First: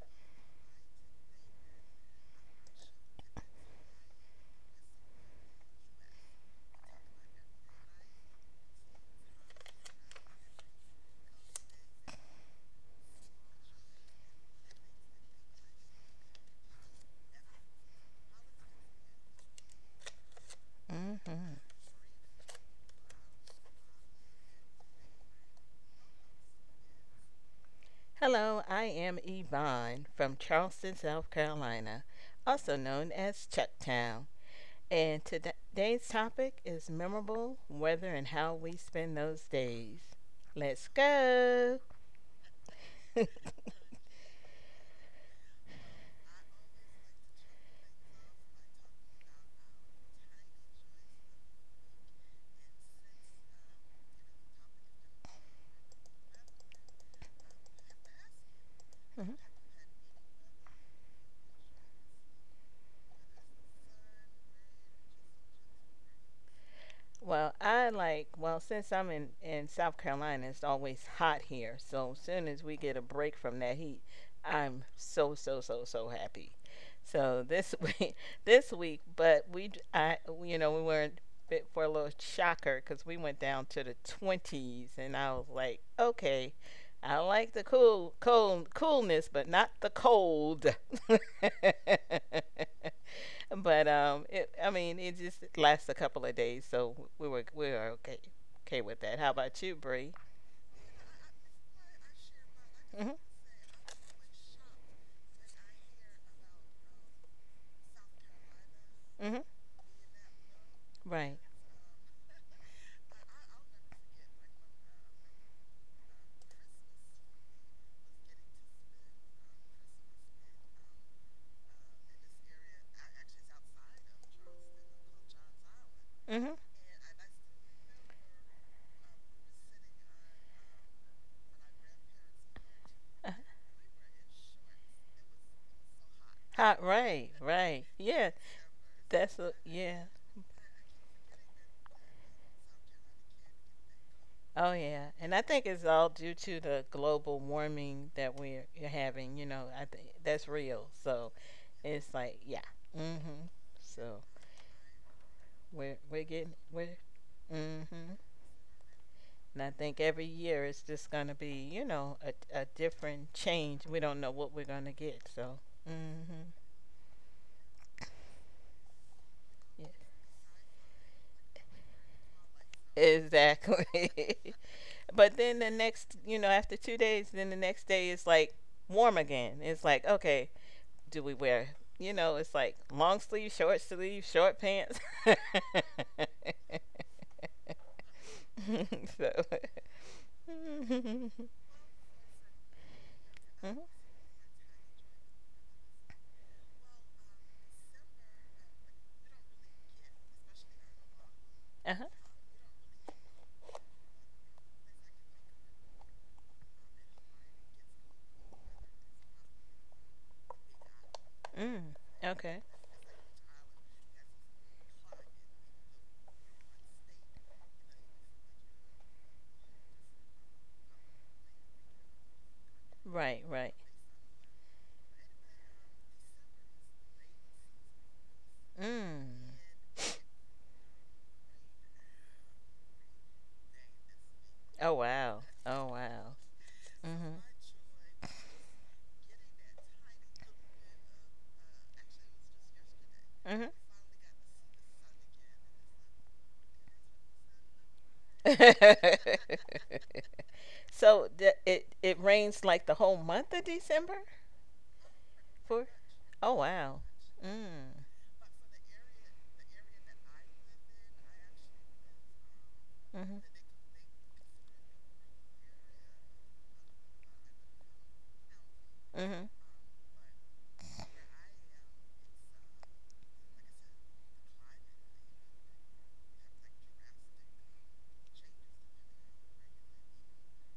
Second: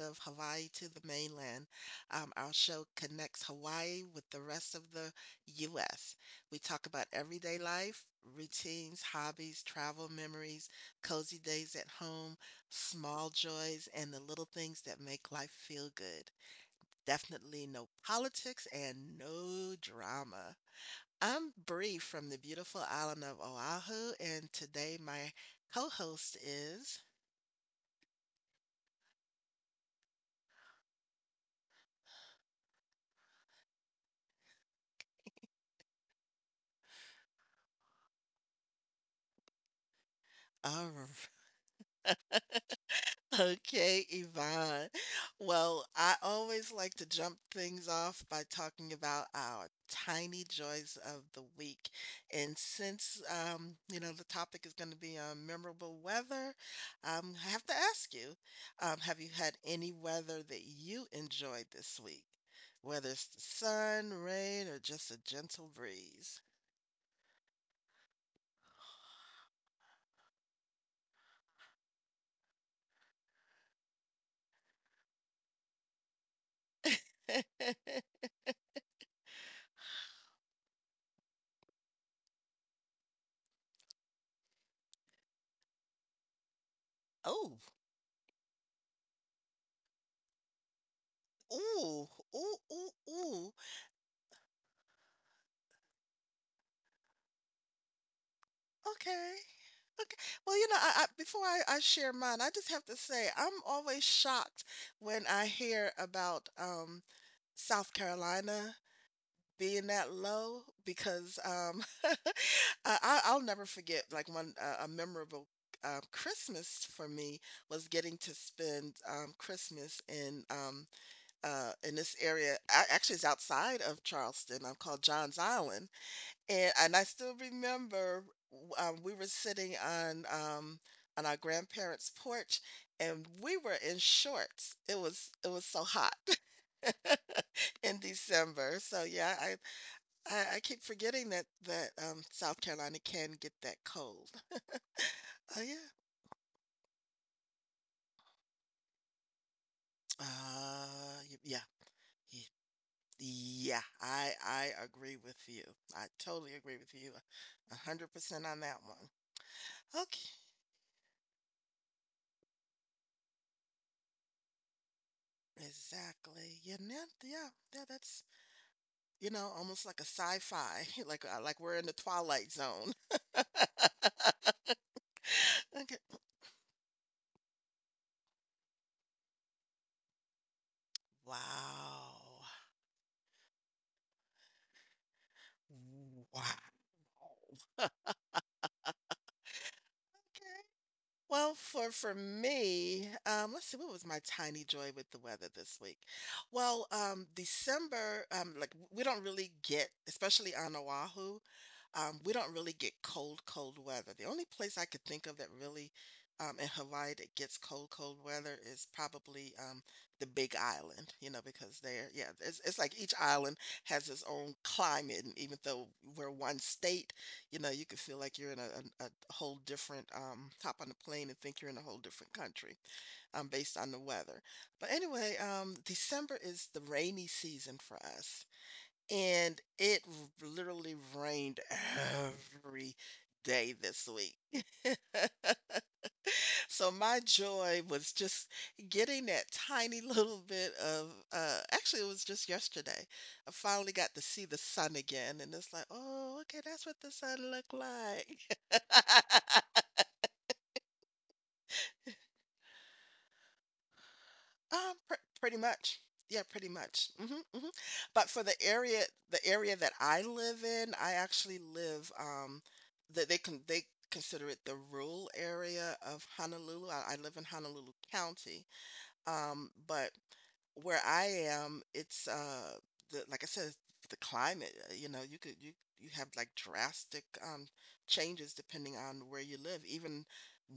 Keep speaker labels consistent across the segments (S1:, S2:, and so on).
S1: of Hawaii to the Mainland. Our show connects Hawaii with the rest of the U.S. We talk about everyday life, routines, hobbies, travel memories, cozy days at home, small joys, and the little things that make life feel good. Definitely no politics and no drama. I'm
S2: Mhm.
S1: Bree from the beautiful island of Oahu, and today my co host is.
S2: Hello, I am Yvonne from Charleston, South Carolina, also known as Chucktown. And today's topic is memorable weather and how we spend those days. Let's
S1: All
S2: go.
S1: okay, Yvonne. Well, I always like to jump things off by talking about our tiny joys of the week. And since, you know, the topic is going to be on memorable weather, I have to ask you, have you
S2: Mhm.
S1: had any weather that you enjoyed this week? Whether it's the sun, rain, or just a gentle breeze?
S2: Well, since I'm in South Carolina, it's always hot here. So soon as we get a break from that heat, I'm so, so, so, so happy. So this week, this week, but you know, we were bit for a little shocker because we went down to the 20s, and I was like, okay, I like
S1: Oh,
S2: the cool, cold, coolness, but not the cold.
S1: ooh, ooh, ooh, ooh.
S2: But it, I mean, it just lasts a couple of days, so we were okay with that.
S1: Okay.
S2: How about you,
S1: Okay.
S2: Bree?
S1: Well, you know, I before I share mine, I just have to
S2: Mhm.
S1: say I'm always shocked when I hear about South Carolina
S2: Mhm.
S1: being that low because
S2: Right.
S1: I'll never forget like one a memorable Christmas for me was getting to spend Christmas in this area. I, actually, it's outside of Charleston. I'm called Johns Island,
S2: Mhm.
S1: and I still remember we were sitting on our grandparents' porch, and
S2: Uh,
S1: we were in shorts. It was so hot
S2: Hot. Right. Right.
S1: in
S2: Yeah.
S1: December. So yeah,
S2: That's
S1: I,
S2: a, yeah.
S1: I I keep forgetting that South Carolina can get that cold.
S2: Oh yeah. And I
S1: Oh
S2: think
S1: yeah,
S2: it's all due to the global warming that we're you're having. You know, I think that's real. So
S1: yeah.
S2: it's
S1: y-
S2: like, yeah. Mhm.
S1: Yeah,
S2: So
S1: I agree with you.
S2: we're
S1: I
S2: we're getting
S1: totally agree with
S2: we're,
S1: you, a
S2: mhm.
S1: hundred percent on that one.
S2: And I think every
S1: Okay,
S2: year it's just going to be, you know, a different change. We don't know what we're going to get. So, mm hmm.
S1: exactly. Yeah, yeah, yeah. That's You know, almost
S2: Yeah,
S1: like a sci-fi, like we're in the Twilight Zone.
S2: exactly. But then the
S1: Okay.
S2: next, you know, after 2 days, then the next day is like warm again. It's like, okay, do we wear,
S1: Wow.
S2: you know, it's like long sleeve, short pants. So,
S1: Wow.
S2: mm-hmm.
S1: Well, for me, let's see,
S2: Uh
S1: what was my tiny joy with the weather this week? Well, December, we don't really get, especially on Oahu,
S2: huh.
S1: we don't really get cold, cold weather. The only place I could think of that really, in Hawaii that gets cold, cold weather is probably the Big Island, you know, because
S2: Mm.
S1: they're, yeah,
S2: Okay.
S1: it's like each island has its own climate, and even though we're one state, you know, you could feel like you're in a whole different, hop on the plane and think you're in a whole different country,
S2: Right, right.
S1: based on the weather. But anyway, December is the rainy season for us,
S2: Mm.
S1: and it literally rained every day this week.
S2: Oh wow. Oh wow.
S1: So my
S2: Mhm.
S1: joy was just getting that tiny little bit of, actually, it was just yesterday. I finally got to see the sun again, and it's like, oh, okay, that's what the sun looked like.
S2: Mhm. So it it rains like the whole month of December
S1: Um, pr- Pretty
S2: for?
S1: much. Yeah,
S2: Oh
S1: pretty
S2: wow.
S1: much. Hmm hmm
S2: Mm.
S1: But for the area that I live in, I actually live that they
S2: Mhm.
S1: can they consider it the rural area of Honolulu. I live in Honolulu County,
S2: Mhm.
S1: but where I am, it's the like I said, the climate, you know, you could you you have like drastic changes depending on where you live. Even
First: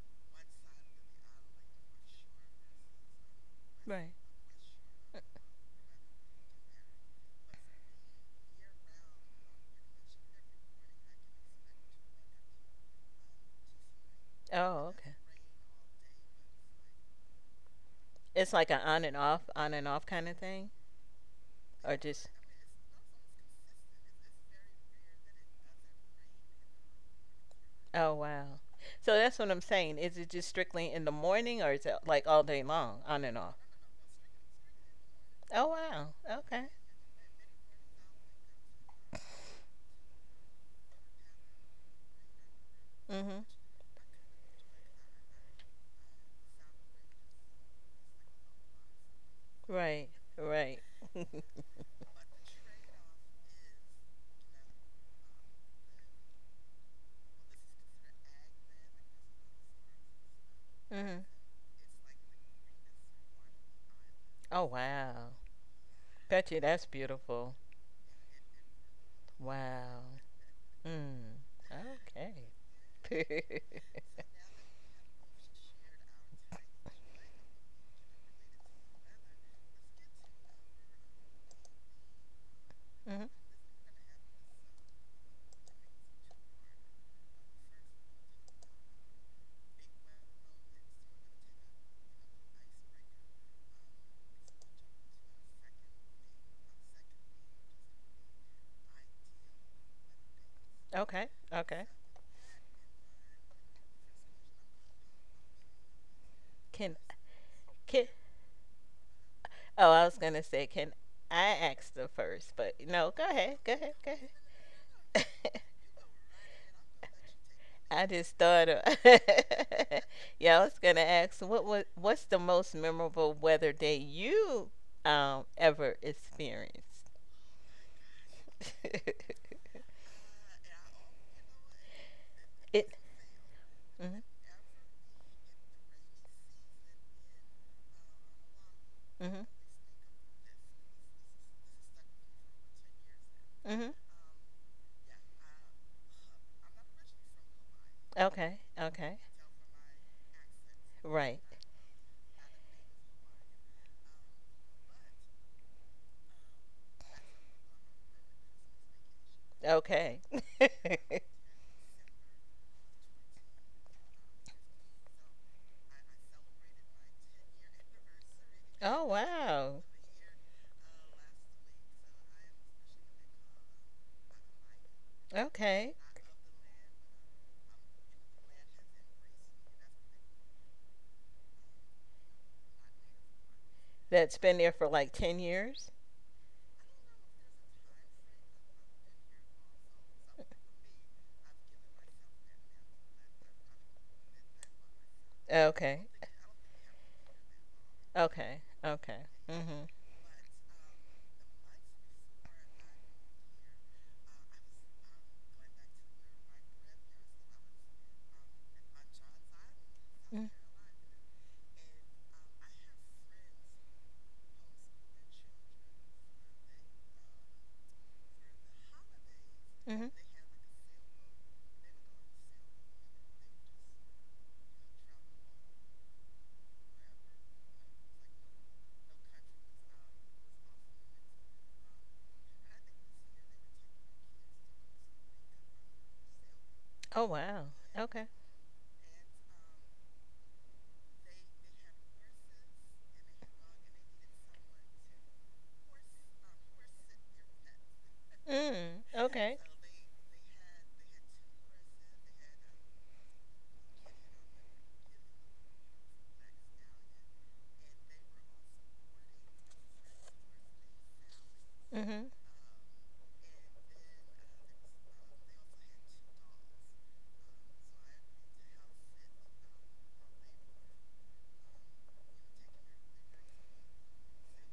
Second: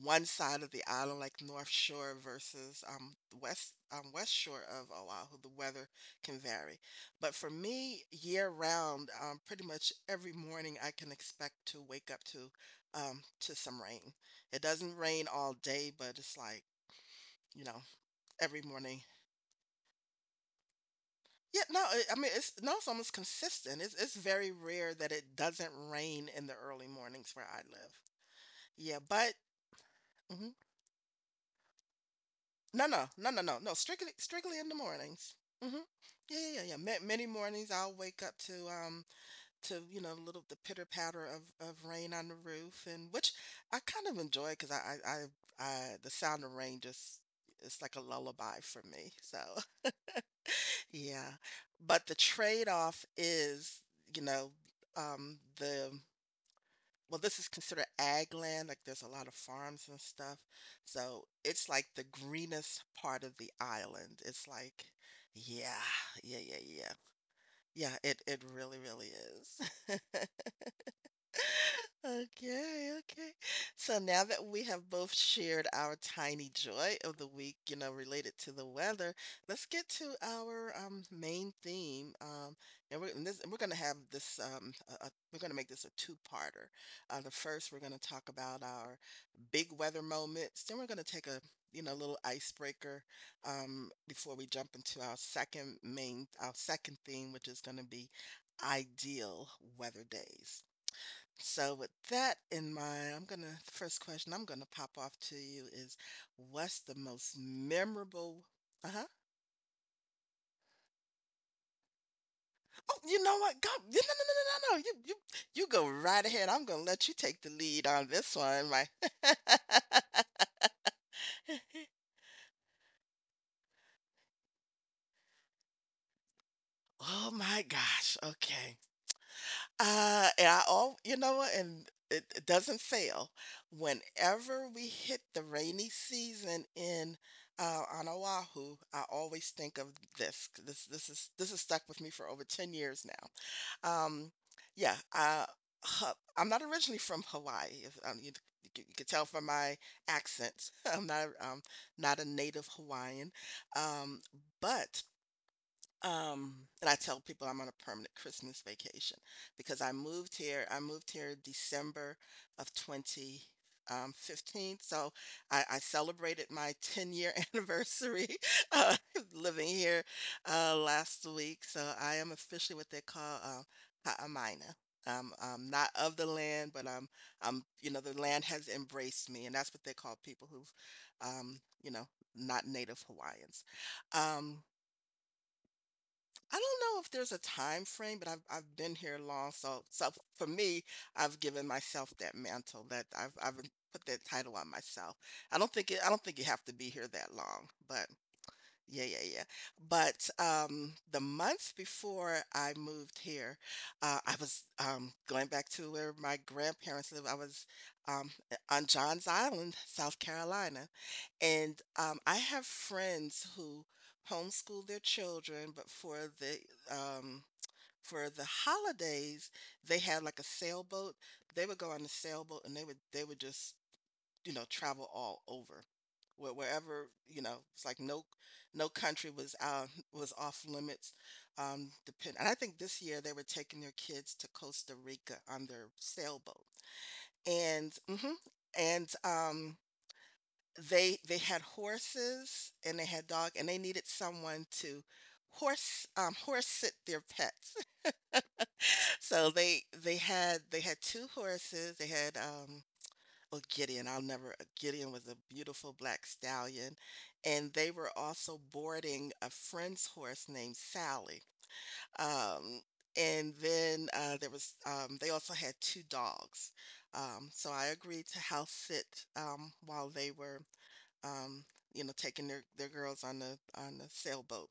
S1: one side of the island, like North Shore versus
S2: Right.
S1: West Shore of Oahu, the weather can vary. But for me, year round, pretty much every morning I can expect to wake up to some rain. It doesn't
S2: Oh, okay.
S1: rain all day, but it's like, you know,
S2: It's
S1: every
S2: like an
S1: morning.
S2: on and off kind of thing,
S1: Yeah, no,
S2: or
S1: I
S2: just?
S1: mean it's no, it's almost consistent. It's very rare that it doesn't rain in the early mornings where I live.
S2: Oh wow.
S1: Yeah,
S2: So
S1: but
S2: that's what I'm saying. Is it just
S1: mhm.
S2: strictly in the morning, or is it like all day
S1: No,
S2: long,
S1: no,
S2: on
S1: no,
S2: and
S1: no, no,
S2: off?
S1: no. Strictly, strictly in the mornings.
S2: Oh
S1: Hmm
S2: wow.
S1: Yeah, yeah, yeah.
S2: Okay.
S1: yeah. Many mornings I'll wake up to you know little the pitter patter of rain on the roof, and which
S2: Mhm.
S1: I kind of enjoy because I the sound of rain just it's like a lullaby for me. So
S2: Right. Right.
S1: yeah. But the trade-off is, you know, um, the, well, this is considered ag land. Like there's a lot of farms and stuff. So
S2: Mhm.
S1: it's like the greenest part of the island. It's
S2: Oh
S1: like,
S2: wow.
S1: yeah, yeah, yeah,
S2: Petchy, that's
S1: yeah.
S2: beautiful.
S1: Yeah, it really, really is.
S2: Wow. Mm.
S1: Okay, okay.
S2: Okay.
S1: So now that we have both shared our tiny joy of the week, you know, related to the weather, let's get to our main theme. And we're and
S2: Mhm.
S1: this and We're gonna have we're gonna make this a two-parter. The first we're gonna talk about our big weather moments. Then we're gonna take a you know little icebreaker before we jump into our second main our second theme, which is gonna be ideal weather days.
S2: Okay.
S1: So
S2: Okay.
S1: with that in mind, I'm gonna the first question I'm gonna pop off to you is what's the
S2: Can
S1: most
S2: can
S1: memorable uh-huh.
S2: oh, I was gonna say can I ask the first, but
S1: Oh,
S2: no,
S1: you
S2: go
S1: know
S2: ahead.
S1: what? Go
S2: Go
S1: no no
S2: ahead. Go
S1: no no no no. no,
S2: ahead.
S1: you go right ahead. I'm gonna let you take the lead
S2: I
S1: on this
S2: just
S1: one.
S2: thought of.
S1: My
S2: Yeah, I was gonna ask what's the most memorable weather day you ever experienced?
S1: Oh my gosh. Okay. And I all You know what, and it doesn't
S2: It,
S1: fail.
S2: mhm.
S1: Whenever we hit the rainy season in on Oahu, I
S2: Mhm.
S1: always think of this. This is this has stuck with me for over 10 years now.
S2: Mhm.
S1: Yeah, uh, I'm not originally from Hawaii. If,
S2: Okay,
S1: you could
S2: okay.
S1: tell from my accent, I'm not
S2: Right.
S1: not a native Hawaiian. Um, but um, and I tell people I'm on a permanent Christmas vacation because I
S2: Okay.
S1: moved here. I moved here December of 2015. So I celebrated my 10 year anniversary uh,
S2: Oh
S1: living
S2: wow.
S1: here last week. So I am officially what they call Ha'amaina. I'm
S2: Okay.
S1: not of the land, but I'm, you know, the land has embraced me, and that's what they call people who've, you know, not native Hawaiians.
S2: That's been
S1: Um,
S2: there for like 10 years.
S1: I don't know if there's a time frame, but I've been here long, so so for me, I've given myself that mantle that I've put that title on myself. I don't think
S2: Okay.
S1: it, I don't think you have to be here that long, but
S2: Okay.
S1: yeah,
S2: Okay.
S1: yeah, yeah.
S2: Mhm.
S1: But the month before I moved here, I was going back to where my grandparents live. I was on Johns Island, South
S2: Mm.
S1: Carolina. And I have friends who homeschool their children, but um, for the holidays, they
S2: Mhm.
S1: had like a sailboat. They would go on the sailboat and they would just, you know, travel all over wherever, you know it's like no country was was off limits, depend and I think this year they were taking their kids to Costa Rica on their sailboat,
S2: Oh wow.
S1: and
S2: Okay.
S1: hmm and they had horses and they had dog and they needed someone to horse sit their pets.
S2: Mm.
S1: So
S2: Okay.
S1: they had two horses, they had well, Gideon, I'll never, Gideon was a beautiful black stallion. And they were also boarding a friend's horse named Sally.
S2: Mhm.
S1: Um, and then there was, they also had two dogs. So I agreed to house sit while they were, um, you know, taking their girls on the sailboat.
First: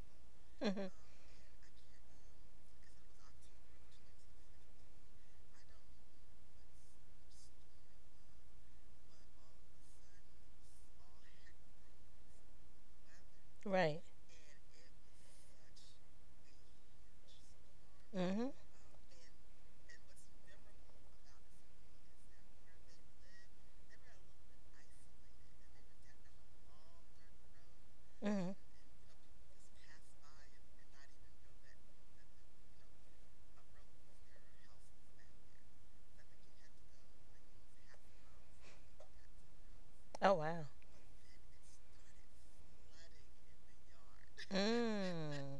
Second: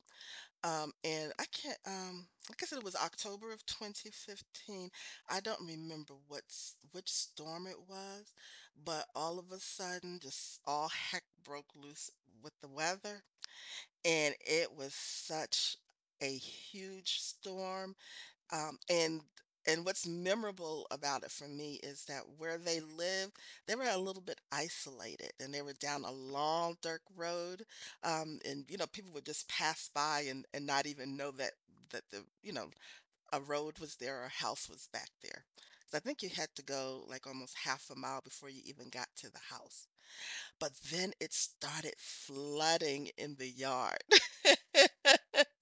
S2: Mhm.
S1: And I can't, like I said, it was October of 2015. I don't remember which storm it was, but all of a sudden, just all heck broke loose with the weather,
S2: Right.
S1: and it was such a huge storm,
S2: Mhm.
S1: um, and and what's memorable about it for me is that where they lived, they were a little bit isolated, and they were down a long dirt road,
S2: Mhm.
S1: and you know people would just pass by and not even know that that the you know a road was there or a house was back there. So I think you had to go like almost half a mile before you even got to the house.
S2: Oh wow.
S1: But then it started flooding in the yard.
S2: Mm.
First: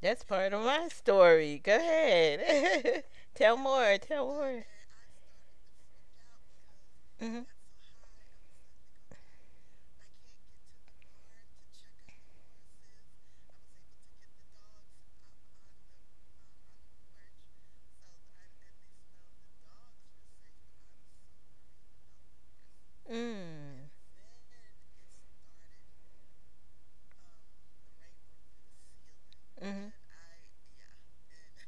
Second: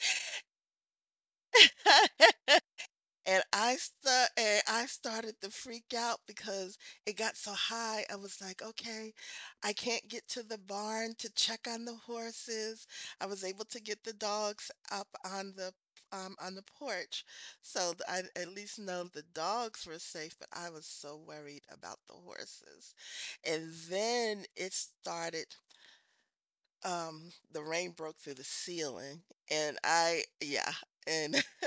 S2: That's part of my story. Go ahead.
S1: And
S2: Tell more. Tell more.
S1: I started to freak out because it got
S2: Mhm.
S1: so high. I was like, okay, I can't get to the barn to check on the horses. I was able to get the dogs up on the porch, so I at least know the dogs were safe. But I was so worried about the horses, and
S2: Mm.
S1: then it started. The rain broke through the ceiling, and
S2: Mhm.
S1: I yeah, and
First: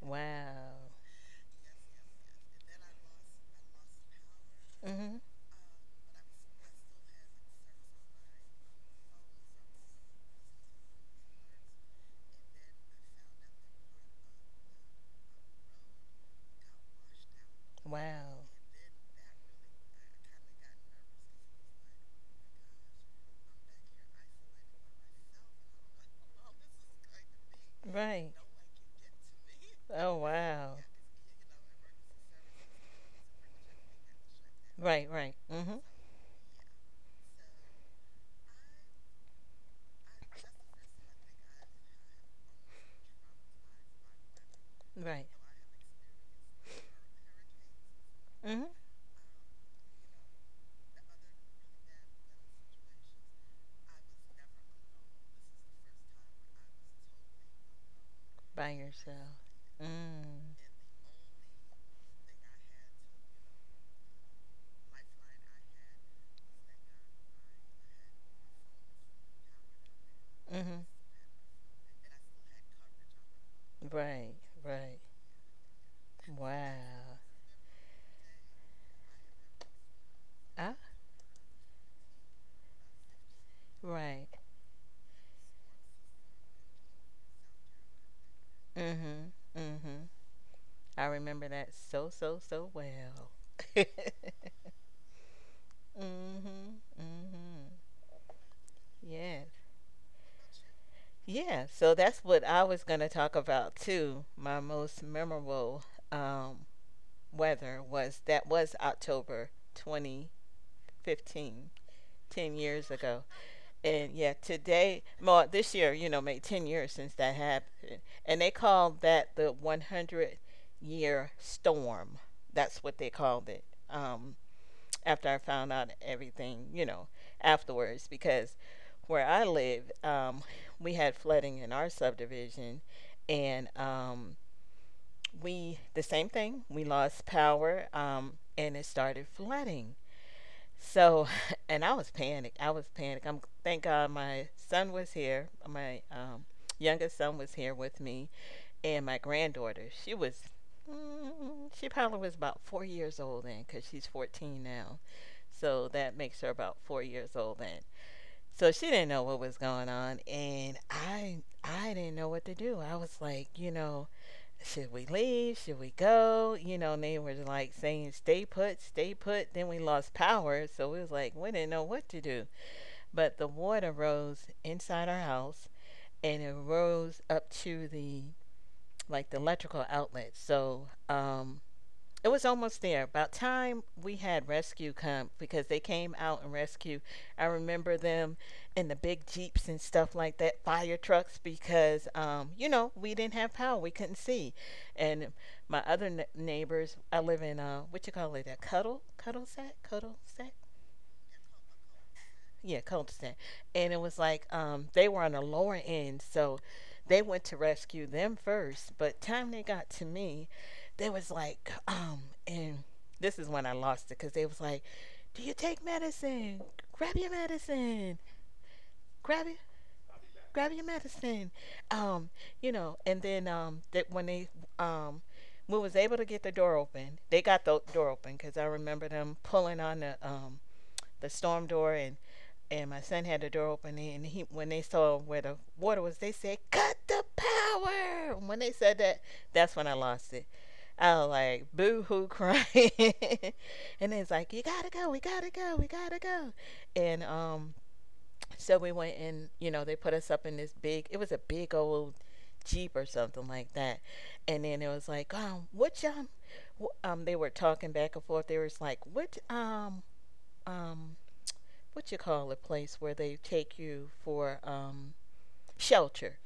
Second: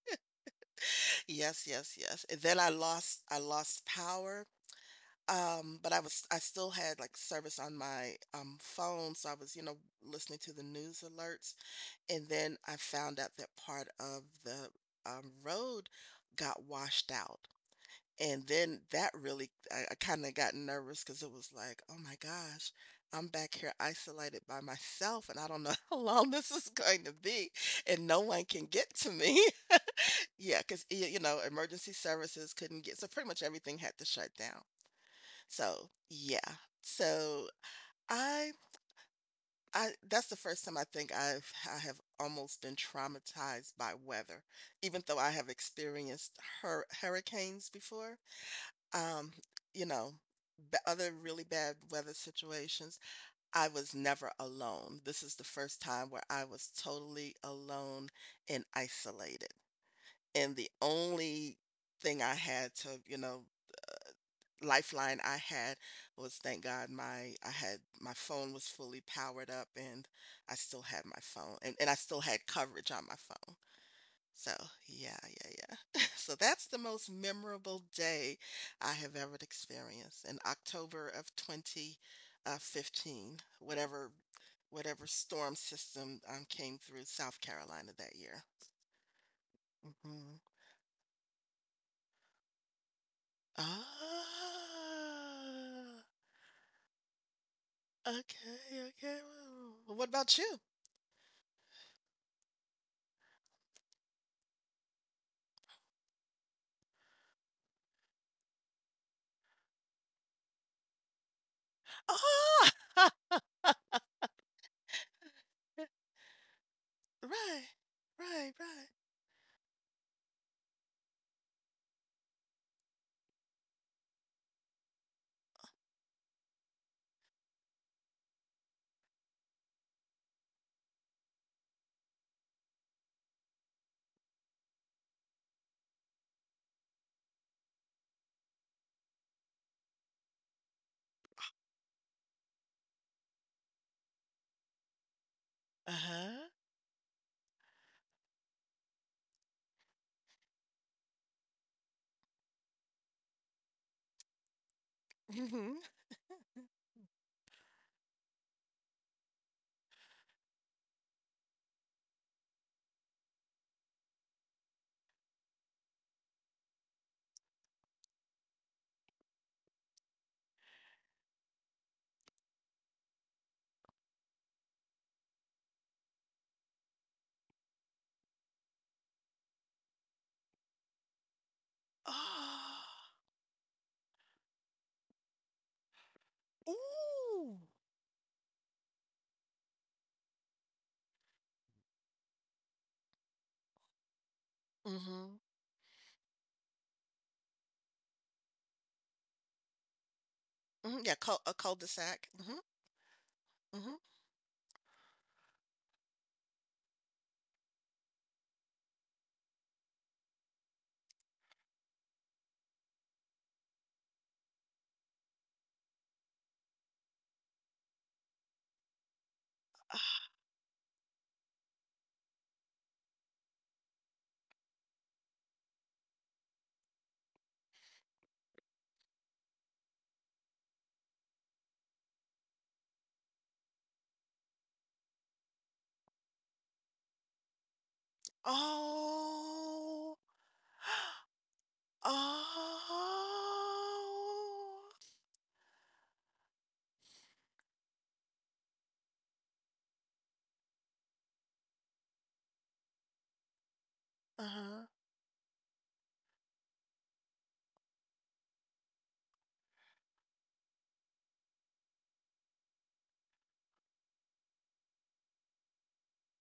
S2: Wow.
S1: yes, yes, yes. And then I lost power.
S2: Mhm.
S1: But I was I still had like service on my phone, so I was, you know, listening to the news alerts. And then I found out that part of the road got washed out.
S2: Wow.
S1: And then that really I kind of got nervous because it was like, oh my gosh, I'm back here isolated by myself and I don't know how long this is going to be and no
S2: Right.
S1: one can get to me.
S2: Oh
S1: Yeah,
S2: wow.
S1: cause you know, emergency services couldn't get so pretty much everything had to shut down.
S2: Right, right. Mm-hmm.
S1: So, yeah. So, I I that's the first time I think I have almost been traumatized by weather, even though
S2: Right.
S1: I have experienced hurricanes before.
S2: Mm-hmm.
S1: Um, you know, b Other really bad weather situations. I was never alone. This is the first time where I was totally alone and
S2: By yourself.
S1: isolated. And
S2: Mm.
S1: the only thing I had to, you know, lifeline I had was thank God my I had my phone was fully powered up and I still
S2: Mm-hmm.
S1: had my phone and I still had coverage on my phone.
S2: Right,
S1: So
S2: right.
S1: yeah, yeah, yeah. So that's the most
S2: Wow.
S1: memorable day I have ever experienced in
S2: Ah,
S1: October of 2015, whatever
S2: right.
S1: whatever storm system came through South Carolina that year.
S2: Mm-hmm. Mm-hmm.
S1: Hmm.
S2: I remember that so, so, so well.
S1: Ah,
S2: Mm-hmm. Mm-hmm.
S1: okay, okay.
S2: Yes.
S1: Well, what about you?
S2: Yeah. So that's what I was going to talk about too. My most memorable um, weather was that was October 2015, 10 years
S1: Ah,
S2: ago. And yeah, today, well, this year, you know, made 10 years since that
S1: right,
S2: happened. And they
S1: right, right.
S2: called that the 100-year storm. That's what they called it. Um, After I found out everything, you know, afterwards, because where I live, we had flooding in our subdivision, and we, the same thing, we lost power, and it started flooding. So, and I was panicked. I was panicked. I'm thank God my son was here. My
S1: Uh-huh.
S2: youngest son was here with me, and my granddaughter. She was, mm, she probably was about 4 years old then, because she's 14 now.
S1: Mm-hmm.
S2: So that makes her about 4 years old then. So she didn't know what was going on, and I didn't know what to do. I was like, you know, should we leave? Should we go? You know, and they were like saying, stay put, stay put. Then we lost power. So we was like, we didn't know what to do. But the water rose inside our house and it rose up to the like the electrical outlet. So it was almost there.
S1: Ah,
S2: About time we had rescue come, because they came out and rescue. I
S1: ooh.
S2: remember them in the big jeeps and stuff like that, fire trucks, because you know, we didn't have power, we couldn't see. And
S1: Mm-hmm.
S2: my other neighbors, I live in what you call it, a cuddle sack,
S1: Hmm. Yeah, cul a cul-de-sac. Mm-hmm.
S2: yeah, Colston. And it
S1: Mm-hmm.
S2: was like, they were on the lower end, so they went to rescue them first. But time they got to me, they was like, and this is when I lost it because they was like, "Do you take medicine? Grab your medicine. Grab it." Grab your medicine, um, you know, and then that when they, um, we was able to get the door open. They got the door open because I remember them pulling on the storm door, and my son had the door open, and he when they saw where the water was, they said cut the power. And when they said that, that's when I
S1: Oh,
S2: lost it. I was like boo-hoo crying.
S1: oh.
S2: And it's like, you gotta go, we gotta go, we gotta go. And so we went, and you know they put us up in this big, it was a big old jeep or something like that. And then it
S1: Uh-huh.
S2: was like they were talking back and forth. They was like, um what you call a place where they take you for, shelter.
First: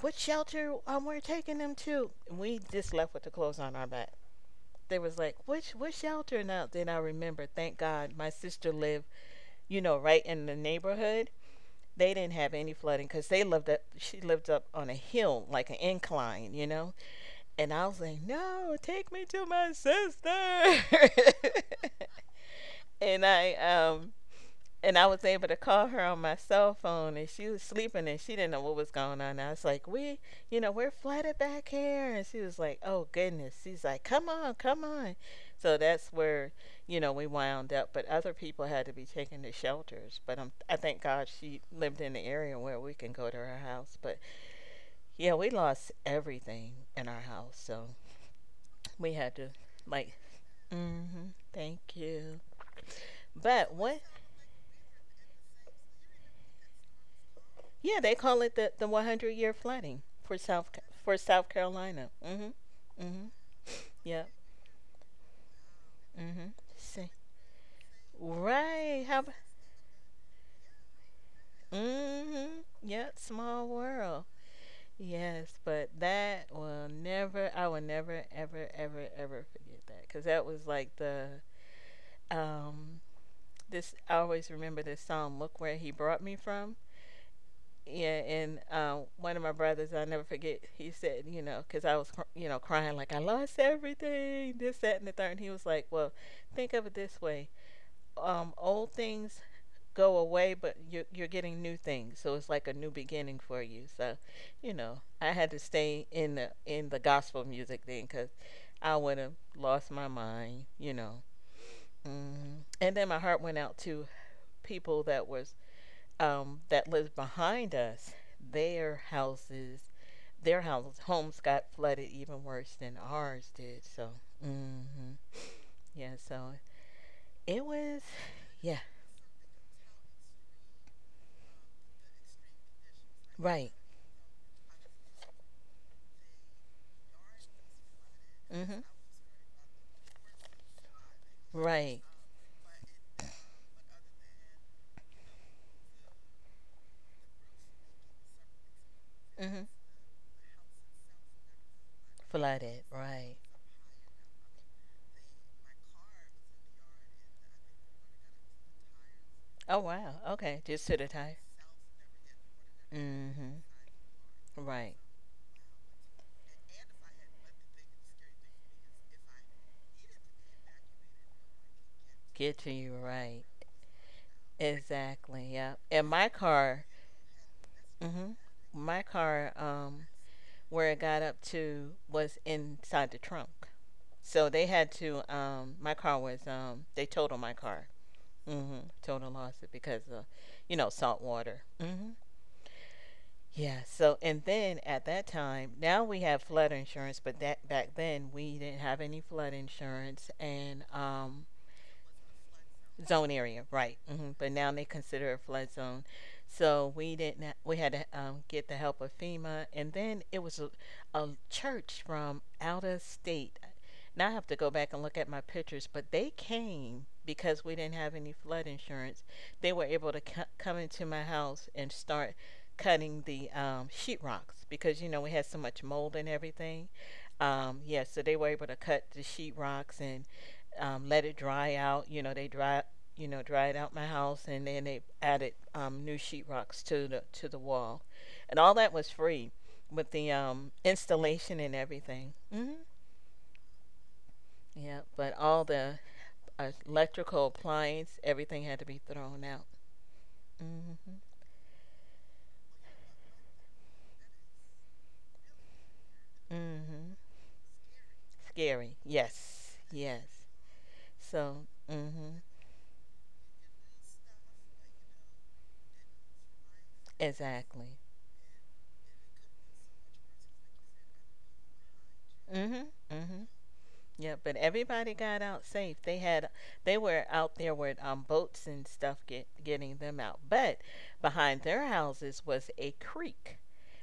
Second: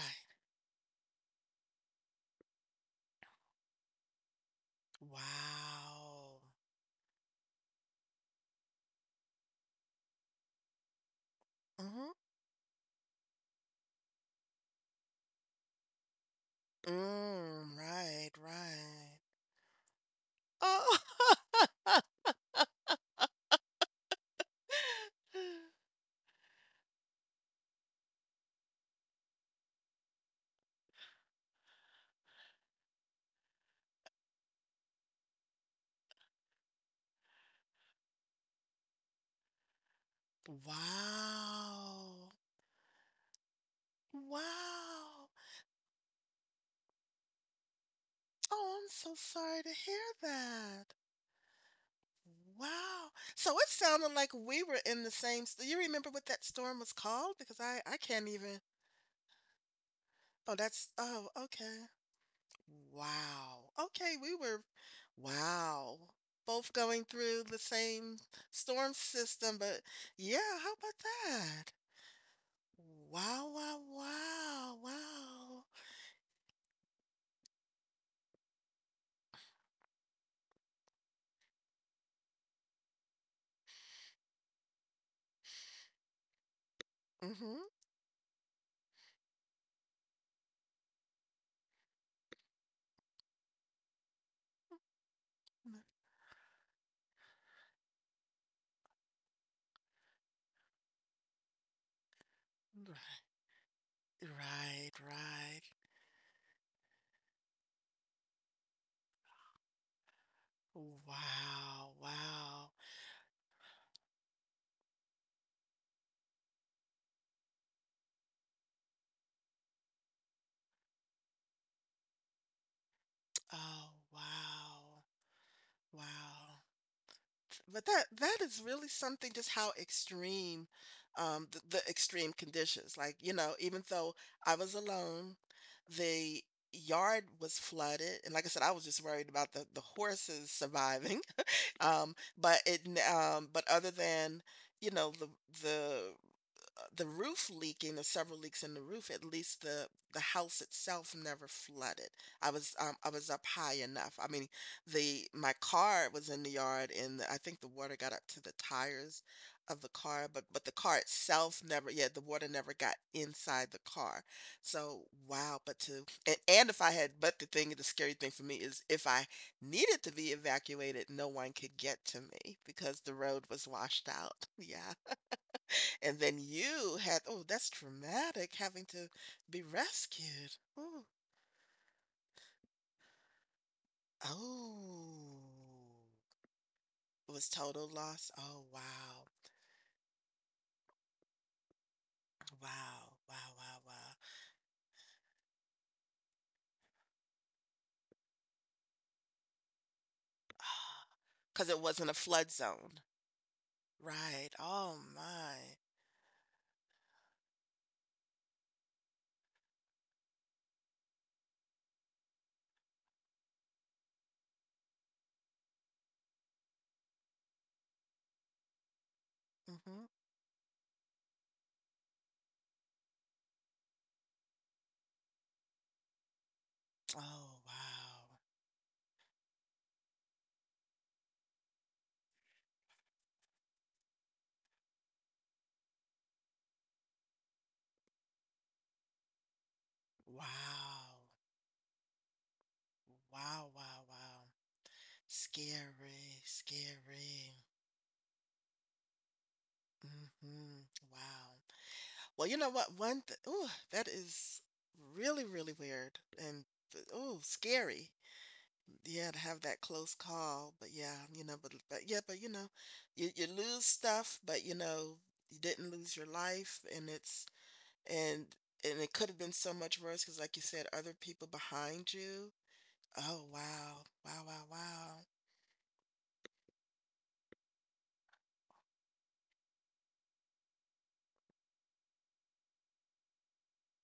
S2: What shelter we're taking them to? We just left with the clothes on our back. They was like, which shelter?
S1: Wow.
S2: And then I remember, thank God, my sister lived, you know, right in the neighborhood.
S1: Mm-hmm.
S2: They didn't have any flooding because they lived up. She lived up on a hill, like an incline, you know. And
S1: Mm,
S2: I was like,
S1: right,
S2: no, take
S1: right.
S2: me to my sister.
S1: Oh.
S2: And I and I was able to call her on my cell phone, and she was sleeping, and she didn't know what was going on. I was like, "We, you know, we're flooded back here," and she was like, "Oh goodness." She's like, "Come on, come on." So that's where you know we wound up. But other people had to be taken to shelters. But I thank God she lived in the
S1: Wow.
S2: area where we can go to her house. But
S1: Wow.
S2: yeah, we lost everything in our house, so
S1: Oh, I'm so
S2: we had to,
S1: sorry to hear
S2: like,
S1: that.
S2: mm-hmm, thank you.
S1: Wow. So it
S2: But what?
S1: sounded like we were in the same. Do you remember what that storm was called? Because I
S2: Yeah, they
S1: can't
S2: call it
S1: even.
S2: the 100-year flooding for
S1: Oh, that's.
S2: For
S1: Oh,
S2: South
S1: okay.
S2: Carolina. Mhm. Mhm.
S1: Wow. Okay,
S2: Yep.
S1: we were. Wow.
S2: Mhm.
S1: Both going
S2: See.
S1: through the same storm
S2: Right. How? Ab-.
S1: system, but yeah, how about that?
S2: Mhm. Yep.
S1: Wow,
S2: Small
S1: wow,
S2: world.
S1: wow,
S2: Yes,
S1: wow.
S2: but that will never. I will never, ever, ever, ever forget that, because that was like the um. This I always remember this song. Look where he brought me from.
S1: Hmm.
S2: Yeah, and one of my brothers, I never forget, he said, you know, because I was, you know, crying like I lost everything, this, that, and the third. And he was like, well, think of it this way: old things go away, but you're getting new things, so it's like a
S1: Mm.
S2: new beginning for you. So,
S1: Right,
S2: you
S1: right,
S2: know, I had
S1: right.
S2: to stay in the gospel music then, because I would have lost my mind, you know.
S1: Wow, wow.
S2: Hmm. And then my heart went out to people that was that lived behind us, their houses their house, homes got flooded even worse than ours did.
S1: Oh,
S2: So, hmm,
S1: wow.
S2: yeah, so
S1: Wow.
S2: it
S1: But that
S2: was,
S1: that is
S2: yeah,
S1: really something just how extreme the extreme conditions. Like, you know,
S2: right,
S1: even though I was alone, the yard was flooded and like I said I was
S2: hmm,
S1: just worried about the horses surviving.
S2: right,
S1: Um, but it, but other than, you know, the the roof leaking, the several leaks in the roof, at least
S2: hmm,
S1: the house itself never flooded.
S2: flooded,
S1: I was
S2: right.
S1: up high enough. I mean, the my car was in the yard, and I think the water got up to the tires of
S2: Oh
S1: the
S2: wow,
S1: car, but
S2: okay,
S1: the
S2: just
S1: car
S2: to the tire.
S1: itself never. Yeah, the water never got
S2: Hmm,
S1: inside the car.
S2: right,
S1: So wow, but to and if I had, but the thing, the scary thing for me is if I needed to be evacuated, no one could get to me
S2: get to you,
S1: because the road
S2: right,
S1: was washed out. Yeah.
S2: exactly, yeah. And
S1: And
S2: my
S1: then
S2: car,
S1: you had, oh, that's
S2: hmm,
S1: traumatic having
S2: my
S1: to
S2: car,
S1: be rescued.
S2: where it
S1: Ooh.
S2: got up to was inside the trunk. So they had to,
S1: Oh,
S2: they
S1: it
S2: totaled
S1: was
S2: my
S1: total
S2: car.
S1: loss. Oh,
S2: Mm-hmm.
S1: wow.
S2: Total loss it because of, you know, salt water. Mm-hmm.
S1: Wow. Wow. Wow.
S2: Yeah.
S1: Wow.
S2: So and then at that time, now we have flood insurance, but that back then we didn't have any flood insurance, and
S1: Because it wasn't a flood zone.
S2: zone area, right? Hmm.
S1: Right.
S2: But now they
S1: Oh,
S2: consider it a
S1: my.
S2: flood zone. So we didn't. We had to get the help of FEMA, and then it was a church from out of state. Now I have to go back and look at my pictures, but they came because we didn't have any flood insurance. They were
S1: Mhm.
S2: able to come into my house and start cutting the sheetrocks, because you know we had so much mold and everything.
S1: Oh,
S2: Yeah, so
S1: wow.
S2: they were able to cut the sheetrocks, and let it dry out. You know, they dry, you know, dried out my house, and then they added new sheetrocks to the wall, and all that was free with the
S1: Wow.
S2: installation and everything. Hmm.
S1: Wow, wow, wow.
S2: Yeah, but all the
S1: Scary,
S2: electrical
S1: scary.
S2: appliance, everything had to be thrown out.
S1: Mhm.
S2: Mm-hmm.
S1: Wow. Well, you know what? One th Ooh, that is really, really weird and,
S2: Mm-hmm.
S1: oh, scary.
S2: Scary.
S1: Yeah, to have
S2: Yes.
S1: that close
S2: Yes.
S1: call, but yeah, you know,
S2: So.
S1: but yeah,
S2: Mm-hmm.
S1: but you know, you lose stuff, but you know, you didn't lose your life, and it's
S2: Exactly.
S1: and and it could have been so much worse because, like you said, other people behind you.
S2: Mm-hmm.
S1: Oh
S2: Mm-hmm.
S1: wow,
S2: Yeah,
S1: wow,
S2: but
S1: wow, wow.
S2: everybody got out safe. They were out there with boats and stuff getting them out. But behind their houses was a creek.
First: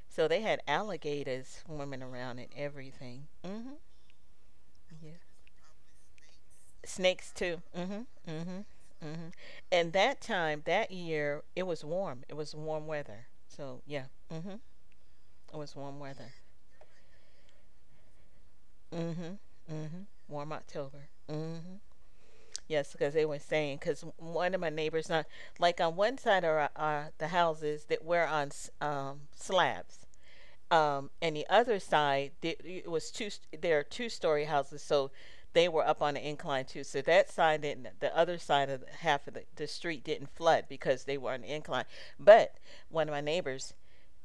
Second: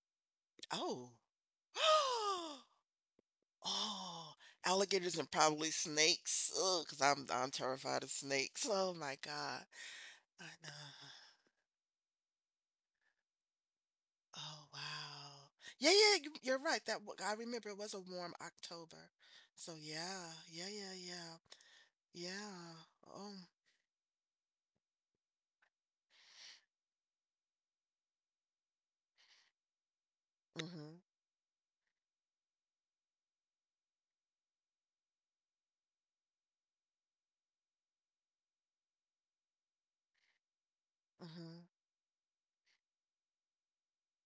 S2: So they had
S1: Oh,
S2: alligators swimming around and everything. Mhm.
S1: oh, alligators
S2: Yeah.
S1: and probably snakes. Oh, because I'm
S2: Snakes
S1: I'm
S2: too.
S1: terrified
S2: Mhm.
S1: of
S2: Mhm.
S1: snakes. Oh my
S2: Mhm.
S1: God,
S2: And that
S1: I
S2: time
S1: know.
S2: that year it was warm. It was warm weather. So, yeah. Mhm.
S1: Oh, wow.
S2: It was
S1: Yeah,
S2: warm
S1: yeah,
S2: weather.
S1: you you're right, I remember it was a warm October.
S2: Mhm.
S1: So,
S2: Mhm.
S1: yeah.
S2: Warm
S1: Yeah, yeah,
S2: October.
S1: yeah.
S2: Mhm.
S1: Yeah.
S2: Yes, because they
S1: Oh
S2: were saying because one of my neighbors on like on one side are the houses that were on slabs,
S1: mhm,
S2: and the other side the- it was two. St- There are two-story houses, so they were up on an incline too. So that side didn't. The other side of the, half of the street didn't flood because they were on an
S1: mhm.
S2: incline. But one of my neighbors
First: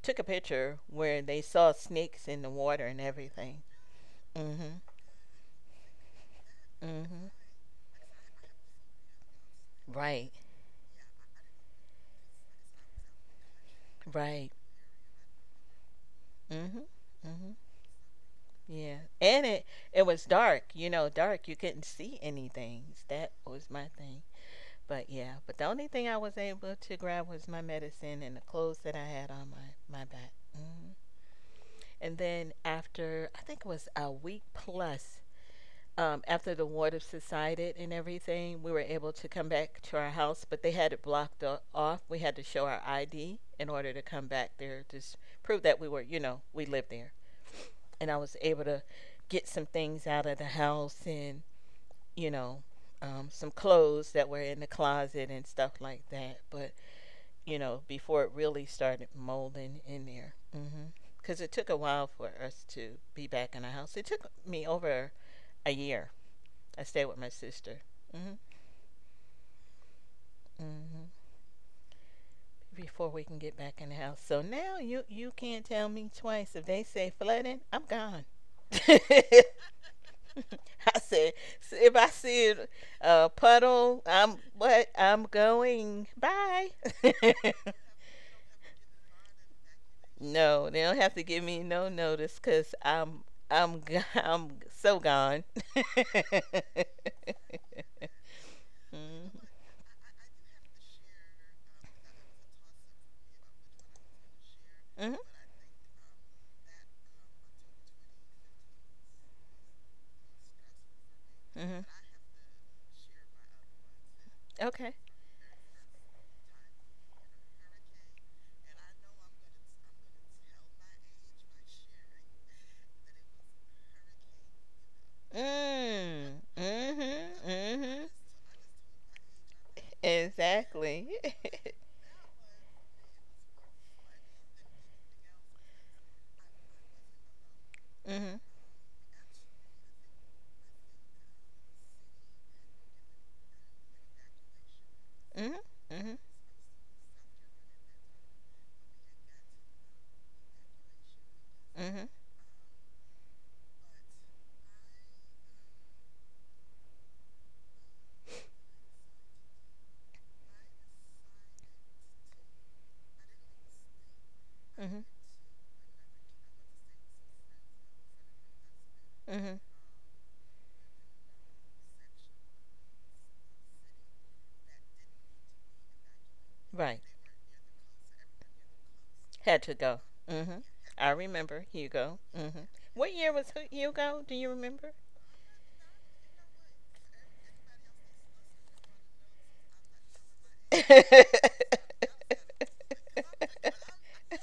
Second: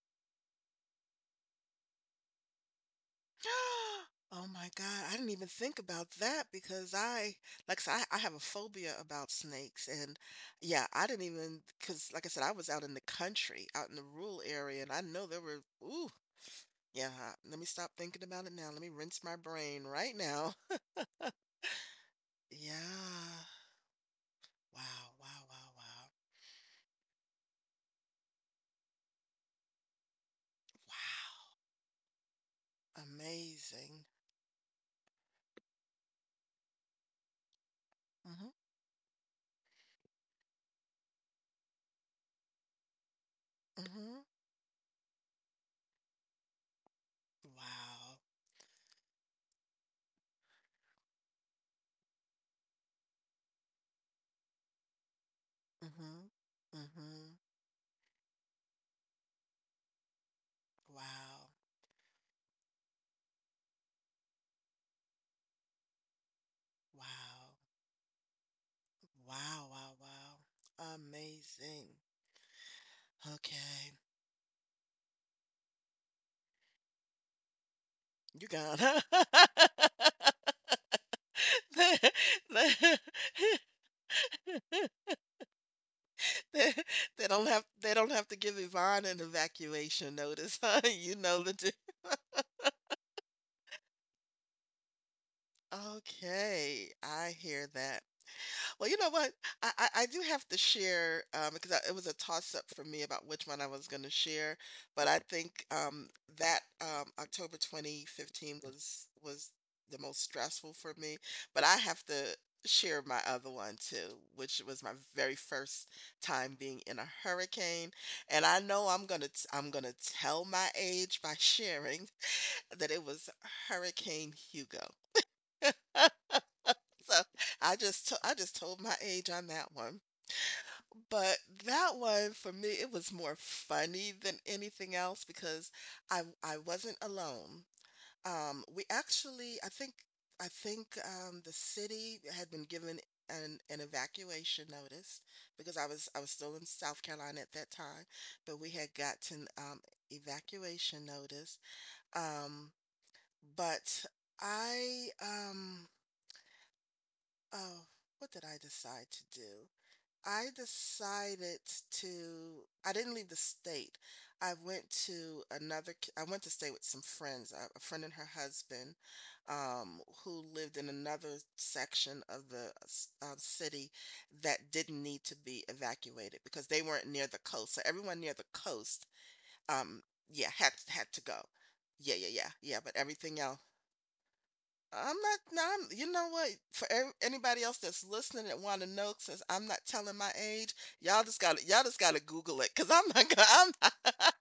S2: took a picture where they saw snakes in the water and everything.
S1: Oh my
S2: Mhm.
S1: god, I didn't even think about that because
S2: Mhm.
S1: I like I said, I have a phobia about snakes, and,
S2: Right.
S1: yeah, I didn't even even because, like I said, I was out in the country, out in the rural
S2: Right.
S1: area, and I know there were ooh,
S2: Mhm.
S1: yeah,
S2: Mhm.
S1: let me stop thinking about it now, let me
S2: Yeah.
S1: rinse my
S2: And it
S1: brain
S2: it
S1: right
S2: was
S1: now.
S2: dark, you know, dark. You couldn't see anything. That
S1: Yeah.
S2: was my thing. But
S1: Wow,
S2: yeah,
S1: wow,
S2: but the
S1: wow,
S2: only thing
S1: wow.
S2: I was able to grab was my medicine and the clothes that I had on my back. Hmm
S1: Wow,
S2: And then after I think it was
S1: amazing.
S2: a week plus after the water subsided and
S1: Mhm,
S2: everything, we were able to come back to our house, but they had it blocked off. We had to show our ID in order to
S1: mhm.
S2: come back there, just prove that we were, you know, we lived there, and I
S1: Wow.
S2: was able to get some things out of the house and you know some clothes that were in the closet and stuff like
S1: Mhm,
S2: that. But
S1: mhm.
S2: before it really started molding in there, because mm-hmm.
S1: Wow,
S2: It took a while for us to be back in the house. It took me over a year. I stayed with my
S1: wow,
S2: sister. Hmm
S1: wow, wow, wow.
S2: hmm
S1: Amazing.
S2: Before we can get back in
S1: Okay,
S2: the house, so now you can't tell me twice if they say flooding, I'm gone.
S1: you got
S2: I said, "If
S1: They
S2: I see it,
S1: they
S2: a puddle, I'm what? I'm going. Bye.
S1: they- they don't have they don't have to give Yvonne an evacuation notice,
S2: No,
S1: huh?
S2: they don't have
S1: You
S2: to give
S1: know the
S2: me
S1: di.
S2: no notice because I'm so gone.
S1: Okay, I hear that. Well, you know what?
S2: Mhm,
S1: I do have to share because I, it was a toss-up for me about which one I was going to share, but
S2: mhm,
S1: I think that October 2015 was the most stressful for me. But I
S2: mhm.
S1: have to share my other one too, which was my
S2: Okay.
S1: very first time being in a hurricane. And I know I'm gonna tell my age by sharing that it was Hurricane Hugo.
S2: Mm.
S1: So
S2: Mhm. Mhm.
S1: I just told my age on that one.
S2: Exactly.
S1: But that one for me, it was more funny than anything else because I wasn't alone.
S2: Mhm.
S1: We actually, I think the city had been given an evacuation notice
S2: Mhm.
S1: because
S2: Mhm.
S1: I was still in South Carolina at that time, but we had gotten evacuation notice.
S2: Mhm.
S1: Um, but I um, oh, what did I decide to do? I decided to I didn't leave the state.
S2: Mhm.
S1: I went to stay with some friends, a friend and her husband,
S2: Mhm.
S1: who lived in another section of city that didn't need to be evacuated because they
S2: Right.
S1: weren't near the coast. So everyone near the coast,
S2: Had to go.
S1: um, yeah,
S2: Mm-hmm.
S1: had had
S2: I
S1: to go.
S2: remember
S1: Yeah,
S2: Hugo.
S1: yeah, yeah,
S2: Mm-hmm.
S1: yeah. But
S2: What year
S1: everything
S2: was
S1: else
S2: Hugo? Do you remember?
S1: I'm not. No, I'm, you know what? Anybody else that's listening that want to know, since I'm not telling my age,
S2: Mm,
S1: y'all just got to Google it, cause I'm not. Gonna, I'm not.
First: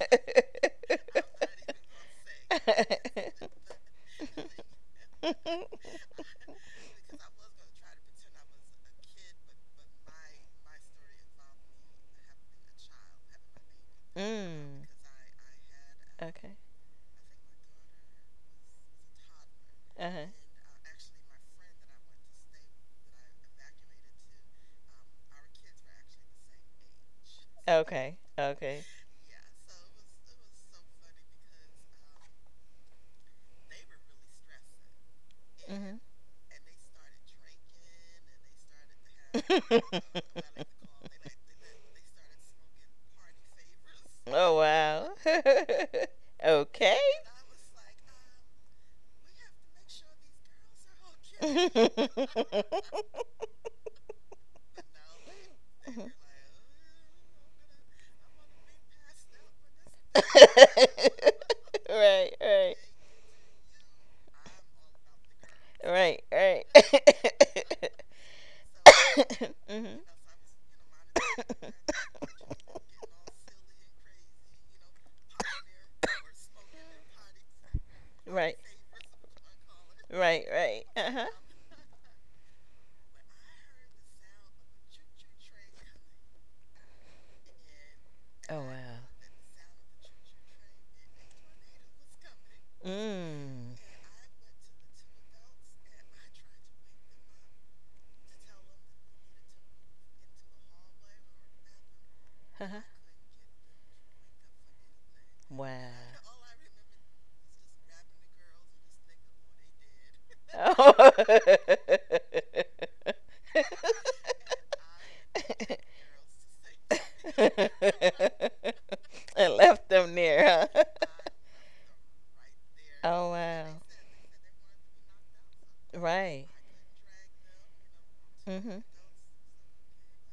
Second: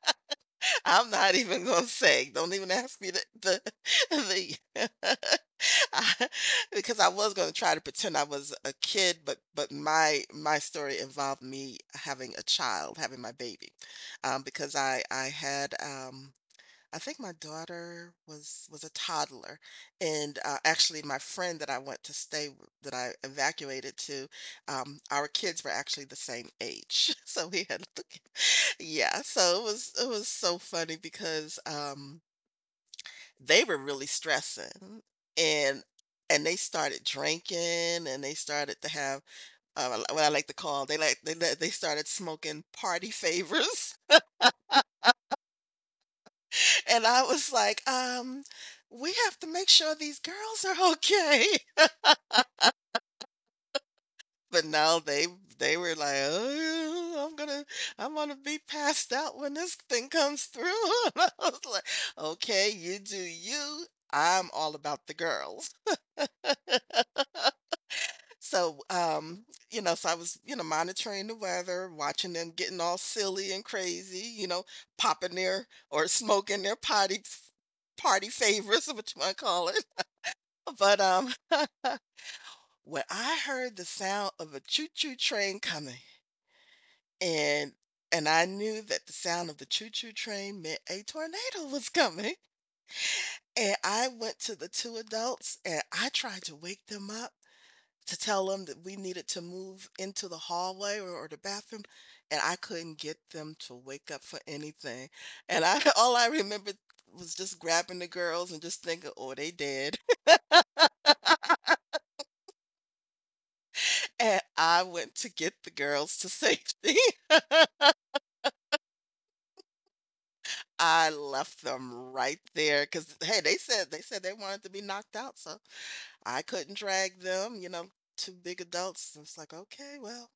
S1: I'm not even gonna say. Don't even ask me the I, because I was gonna try to pretend I was a kid, but my story involved me having a child, having my baby, because I had
S2: okay.
S1: I think my daughter was a toddler,
S2: Uh-huh.
S1: and, actually, my friend that I went to stay w that I evacuated to, our kids were actually the same age, so we had
S2: Okay. Okay.
S1: Yeah, so it was so funny because, they were really stressing, and
S2: Mm-hmm.
S1: and they started drinking, and they started to have, what I like to call they like they started smoking party favors.
S2: Oh wow. Okay.
S1: And I was like, we have to make sure these girls are okay.
S2: Right,
S1: But now they were like, oh, I'm gonna be passed out when this thing comes through. And I was like, okay,
S2: right,
S1: you do you. I'm all about the girls.
S2: right, right.
S1: So, you know,
S2: Mhm.
S1: so I was, you know, monitoring the weather, watching them getting all silly and crazy, you know, popping their or smoking their potty party
S2: Right,
S1: favors, what you want to call it.
S2: right, right.
S1: But
S2: Uh huh.
S1: When I heard the sound of a choo-choo train coming and and I
S2: Oh
S1: knew
S2: wow.
S1: that the sound of the choo-choo train meant a tornado was coming. And
S2: Mm.
S1: I went to the two adults and I tried to wake them up to tell them that we needed to move into the hallway or the bathroom. And I couldn't get them to wake up for anything. And
S2: Wow.
S1: I all I remember was just grabbing the girls and just thinking, oh, they dead.
S2: Oh,
S1: And I went to get the girls to safety.
S2: and left them there, huh?
S1: I left them right there because
S2: Oh
S1: hey, they
S2: wow.
S1: said they said they wanted to be knocked out, so I
S2: Right.
S1: couldn't drag them, you know, two big
S2: Mhm.
S1: adults. And it's like, "Okay, well,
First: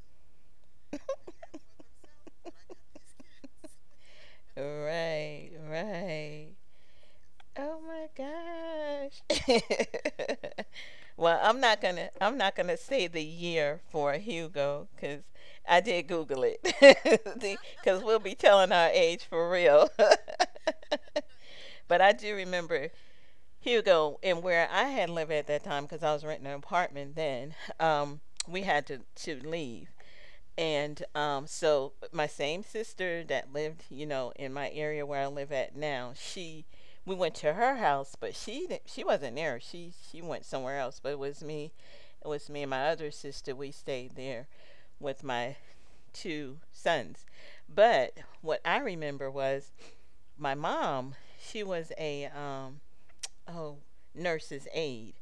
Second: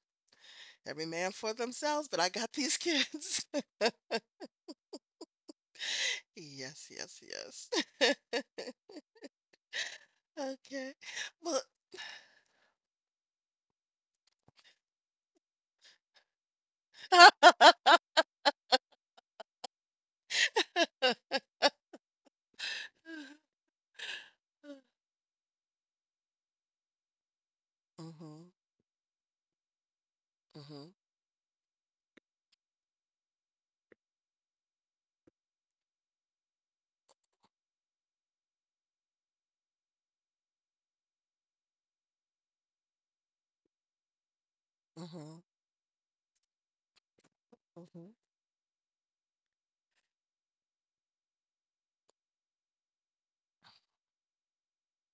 S1: every man for themselves, but I got these kids."
S2: Right, right.
S1: Yes, yes,
S2: Oh
S1: yes.
S2: my gosh.
S1: Okay.
S2: Well, I'm
S1: Well
S2: not going to say the year for Hugo cuz I did google it. Cuz we'll be telling our age for real. But I do remember Hugo and where I had lived at that time cuz I was renting an apartment then. Um
S1: mhm,
S2: we had to leave,
S1: mhm,
S2: and so my same sister that lived, you know, in my area where I live at now, she we went to her house, but she didn't, she wasn't there. She went somewhere else, but it was me. It was me and my other sister. We stayed there with
S1: mhm,
S2: my two sons. But
S1: mhm,
S2: what I remember was my mom. She was a oh nurse's aide.